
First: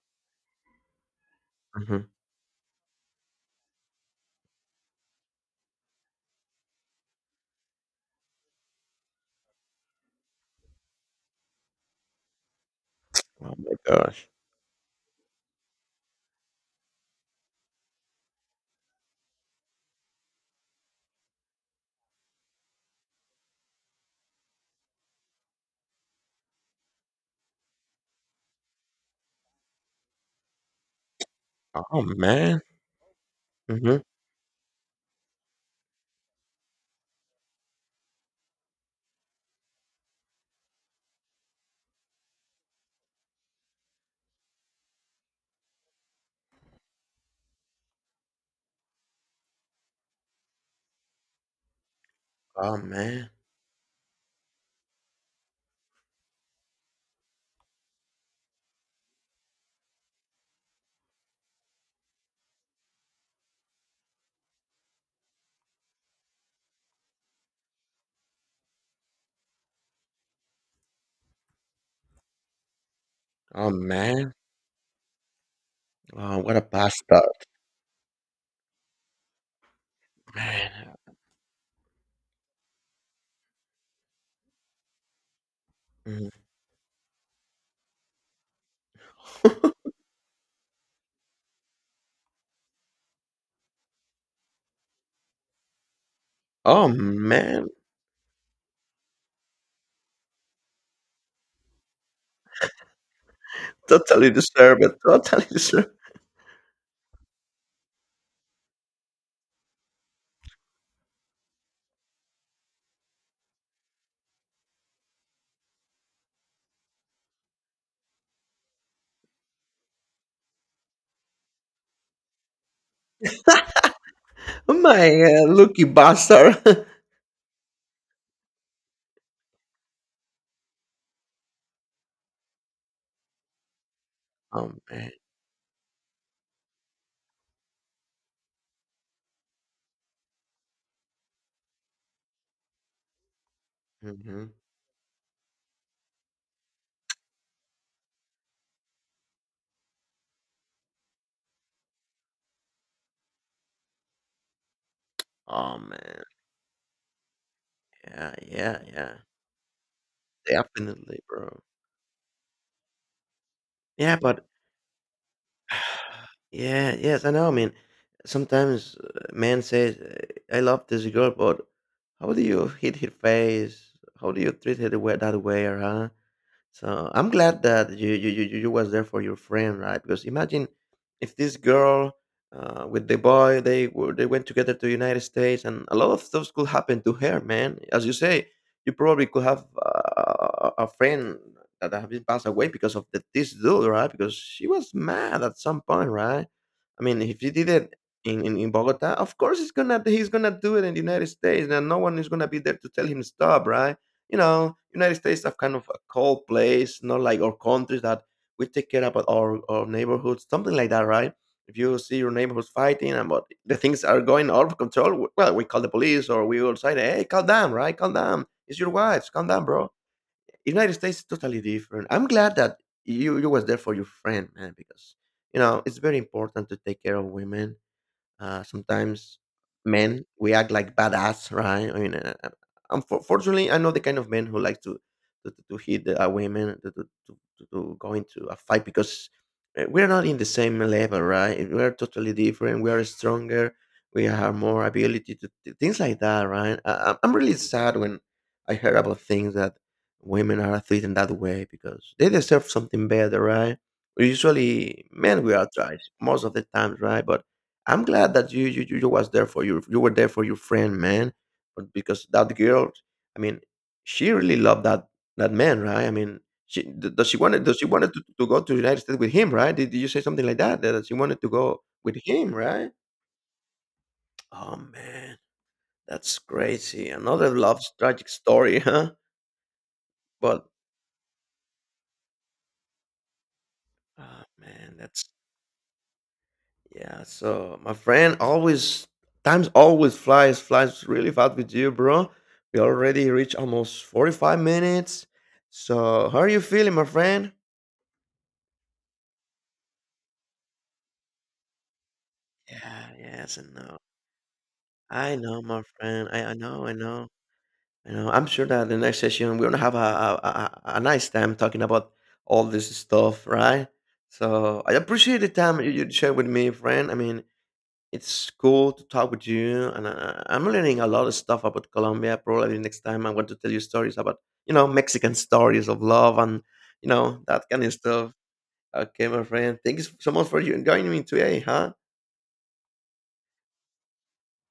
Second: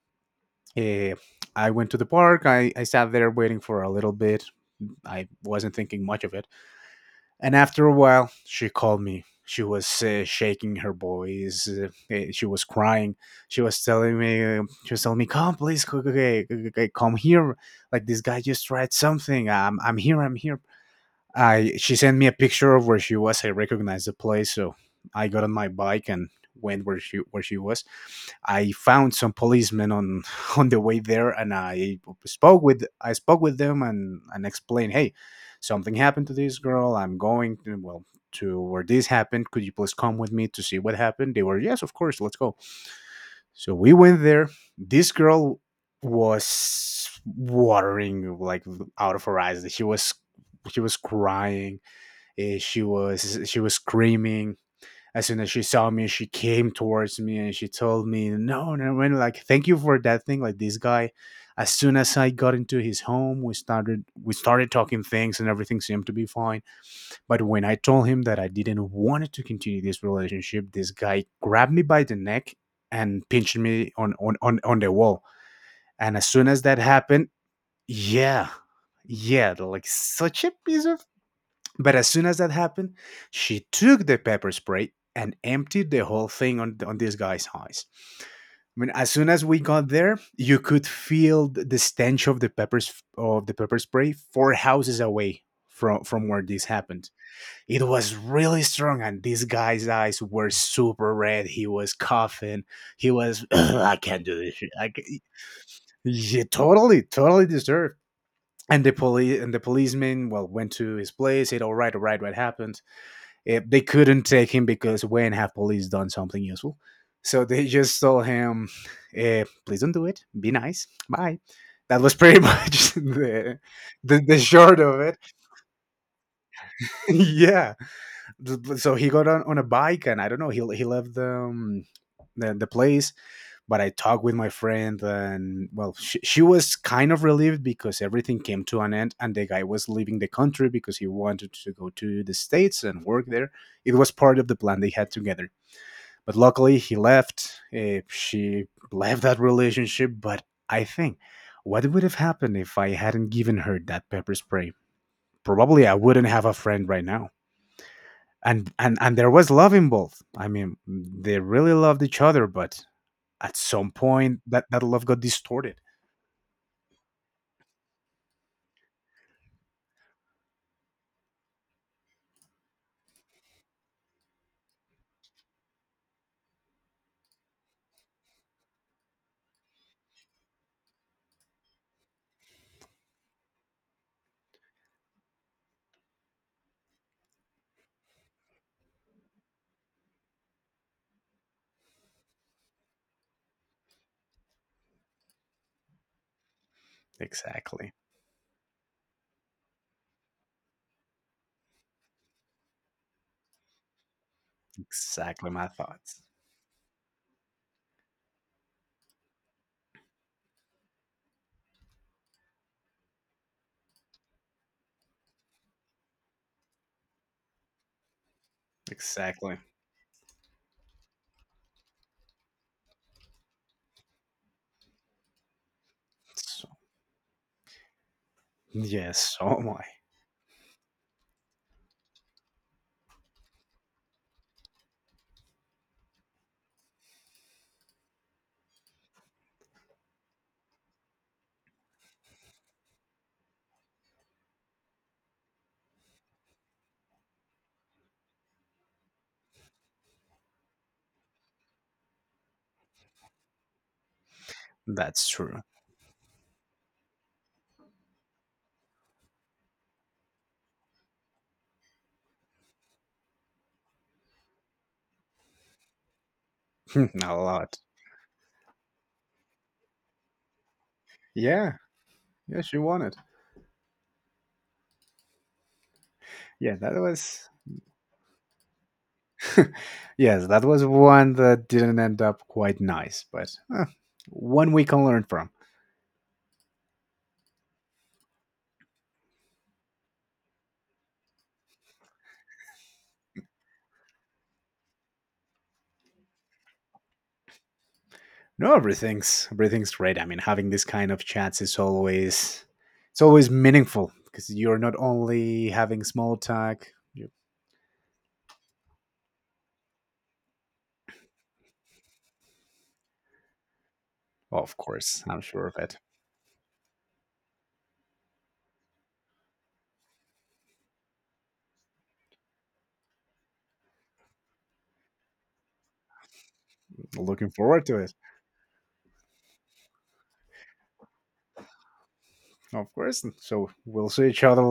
Speaker 1: Eh, I went to
Speaker 2: Mm-hmm.
Speaker 1: the park. I sat there waiting for a little bit. I wasn't thinking much of it, and after a while, she called me. She was shaking her voice. She was crying.
Speaker 2: Oh
Speaker 1: She
Speaker 2: my
Speaker 1: was telling
Speaker 2: gosh.
Speaker 1: me, she was telling me, "Come, please, come here! Like this guy just tried something. I'm here. I'm here." I She sent me a picture of where she was. I recognized the place, so I got on my bike and went where she was. I found some policemen on on the way there, and
Speaker 2: Oh man.
Speaker 1: I spoke with them
Speaker 2: Mm-hmm.
Speaker 1: and explained, hey, something happened to this girl. I'm going to, well, to where this happened. Could you please come with me to see what happened? They were, yes, of course, let's go. So we went there. This girl was watering like out of her eyes. She was crying.
Speaker 2: Oh,
Speaker 1: She
Speaker 2: man.
Speaker 1: was screaming. As soon as she saw me, she came towards me and she told me, "No, no, when like thank you for that thing." Like this guy, as soon as I got into his home, we started talking things and everything seemed to be fine. But when I told him that I didn't want to continue this relationship, this guy grabbed me by the neck and pinched
Speaker 2: Oh,
Speaker 1: me
Speaker 2: man.
Speaker 1: on the wall. And as
Speaker 2: Oh,
Speaker 1: soon
Speaker 2: what
Speaker 1: as
Speaker 2: a
Speaker 1: that
Speaker 2: bastard,
Speaker 1: happened, yeah, yeah, like such a piece
Speaker 2: man.
Speaker 1: of, but as soon as that happened, she took the pepper spray and emptied the whole
Speaker 2: Mm.
Speaker 1: thing on this guy's eyes. I mean, as soon as we got there, you could feel the stench of the pepper spray four houses away from where this
Speaker 2: Oh,
Speaker 1: happened.
Speaker 2: man.
Speaker 1: It was really strong, and this guy's eyes were super red. He was coughing. He was, I can't
Speaker 2: Totally
Speaker 1: do this. Shit.
Speaker 2: deserve
Speaker 1: I
Speaker 2: it,
Speaker 1: can-"
Speaker 2: totally deserve.
Speaker 1: Yeah, totally, totally deserved. And the police and the policeman, well, went to his place. Said, all right, what happened?" They couldn't take him because when have police done something useful? So they just told him, "Please don't do it. Be nice. Bye." That was pretty much the short of
Speaker 2: My,
Speaker 1: it.
Speaker 2: lucky bastard.
Speaker 1: Yeah. So he got on a bike, and I don't know. He left the, the place, but I talked with my
Speaker 2: Oh,
Speaker 1: friend,
Speaker 2: man.
Speaker 1: and well, she was kind of relieved because everything came to an end, and the guy was leaving the country because he wanted to go to the states and work there. It was part of
Speaker 2: Mhm.
Speaker 1: the plan they had together. But luckily, he left. She left that relationship. But I think, what would have happened if I hadn't given her that pepper spray?
Speaker 2: Oh,
Speaker 1: Probably I
Speaker 2: man.
Speaker 1: wouldn't have a friend right now.
Speaker 2: Yeah, yeah, yeah.
Speaker 1: And there was love involved. I mean,
Speaker 2: Definitely,
Speaker 1: they
Speaker 2: bro.
Speaker 1: really loved each other, but at some
Speaker 2: Yeah,
Speaker 1: point
Speaker 2: but
Speaker 1: that love got distorted.
Speaker 2: yeah, yes, I know, I mean, sometimes a man says, "I love this girl," but how do you hit her face? How do you treat her the way that way, or huh? So I'm glad that you was there for your friend, right? Because imagine if this girl with the boy they went together to the United States, and a lot of stuff could happen to her, man. As you say, you probably could have a friend that have been passed away because of this dude, right? Because she was mad at some point, right? I mean, if he did
Speaker 1: Exactly.
Speaker 2: it in Bogota, of course he's gonna do it in the United States, and no one is gonna be there to tell him stop, right? You know, United States
Speaker 1: Exactly
Speaker 2: have
Speaker 1: my
Speaker 2: kind of a
Speaker 1: thoughts.
Speaker 2: cold place, not like our countries that we take care about our neighborhoods, something like that, right? If you see your neighborhoods fighting and but the things are going out of control, well, we call the police or we will say, "Hey, calm down, right? Calm down. It's your wives. Calm
Speaker 1: Exactly.
Speaker 2: down, bro." United States is totally different. I'm glad that you was there for your friend, man, because you know it's very
Speaker 1: So,
Speaker 2: important to take care of women.
Speaker 1: yes,
Speaker 2: Sometimes
Speaker 1: so am I.
Speaker 2: men we act like badass, right? I mean, unfortunately, I know the kind of men who like to hit women, to go into a fight because we're not in the same level, right? We're totally different. We are stronger. We have more ability to things like that, right? I'm really sad when I heard about things that women are treated that way because they deserve something better, right? Usually,
Speaker 1: That's
Speaker 2: men we
Speaker 1: true.
Speaker 2: are trash most of the times, right? But I'm glad that you were there for your friend, man. But because that girl, I mean, she really loved that that man, right? I mean, does
Speaker 1: A
Speaker 2: she wanted does
Speaker 1: lot.
Speaker 2: she wanted to go to the United States with him, right? Did you say something like that that she wanted to
Speaker 1: Yeah.
Speaker 2: go with him,
Speaker 1: Yeah, she
Speaker 2: right?
Speaker 1: wanted.
Speaker 2: Oh man, that's
Speaker 1: Yeah, that
Speaker 2: crazy.
Speaker 1: was
Speaker 2: Another love tragic story, huh?
Speaker 1: yes, that
Speaker 2: But
Speaker 1: was one that didn't end up quite nice, but eh,
Speaker 2: oh
Speaker 1: one we
Speaker 2: man,
Speaker 1: can learn
Speaker 2: that's.
Speaker 1: from.
Speaker 2: Yeah, so my friend, always times always flies really fast with you, bro. We already reached almost 45 minutes. So how are you feeling, my friend?
Speaker 1: No, everything's great. I mean, having this kind of chats is always,
Speaker 2: Yeah,
Speaker 1: it's always
Speaker 2: yes and no.
Speaker 1: meaningful because you're not
Speaker 2: I know,
Speaker 1: only
Speaker 2: my
Speaker 1: having
Speaker 2: friend.
Speaker 1: small talk. You,
Speaker 2: I know. I'm sure that the next session we're gonna have a nice time talking about all this stuff, right?
Speaker 1: well, of
Speaker 2: So I
Speaker 1: course,
Speaker 2: appreciate
Speaker 1: I'm
Speaker 2: the
Speaker 1: sure of
Speaker 2: time you,
Speaker 1: it.
Speaker 2: you shared with me, friend. I mean, it's cool to talk with you, and I am learning a lot of stuff about Colombia. Probably next time I want to tell you stories about, you know, Mexican stories of love and, you know,
Speaker 1: Looking
Speaker 2: that kind
Speaker 1: forward
Speaker 2: of
Speaker 1: to it,
Speaker 2: stuff. Okay, my friend, thanks so much for you joining me today, huh?
Speaker 1: of course. So we'll see each other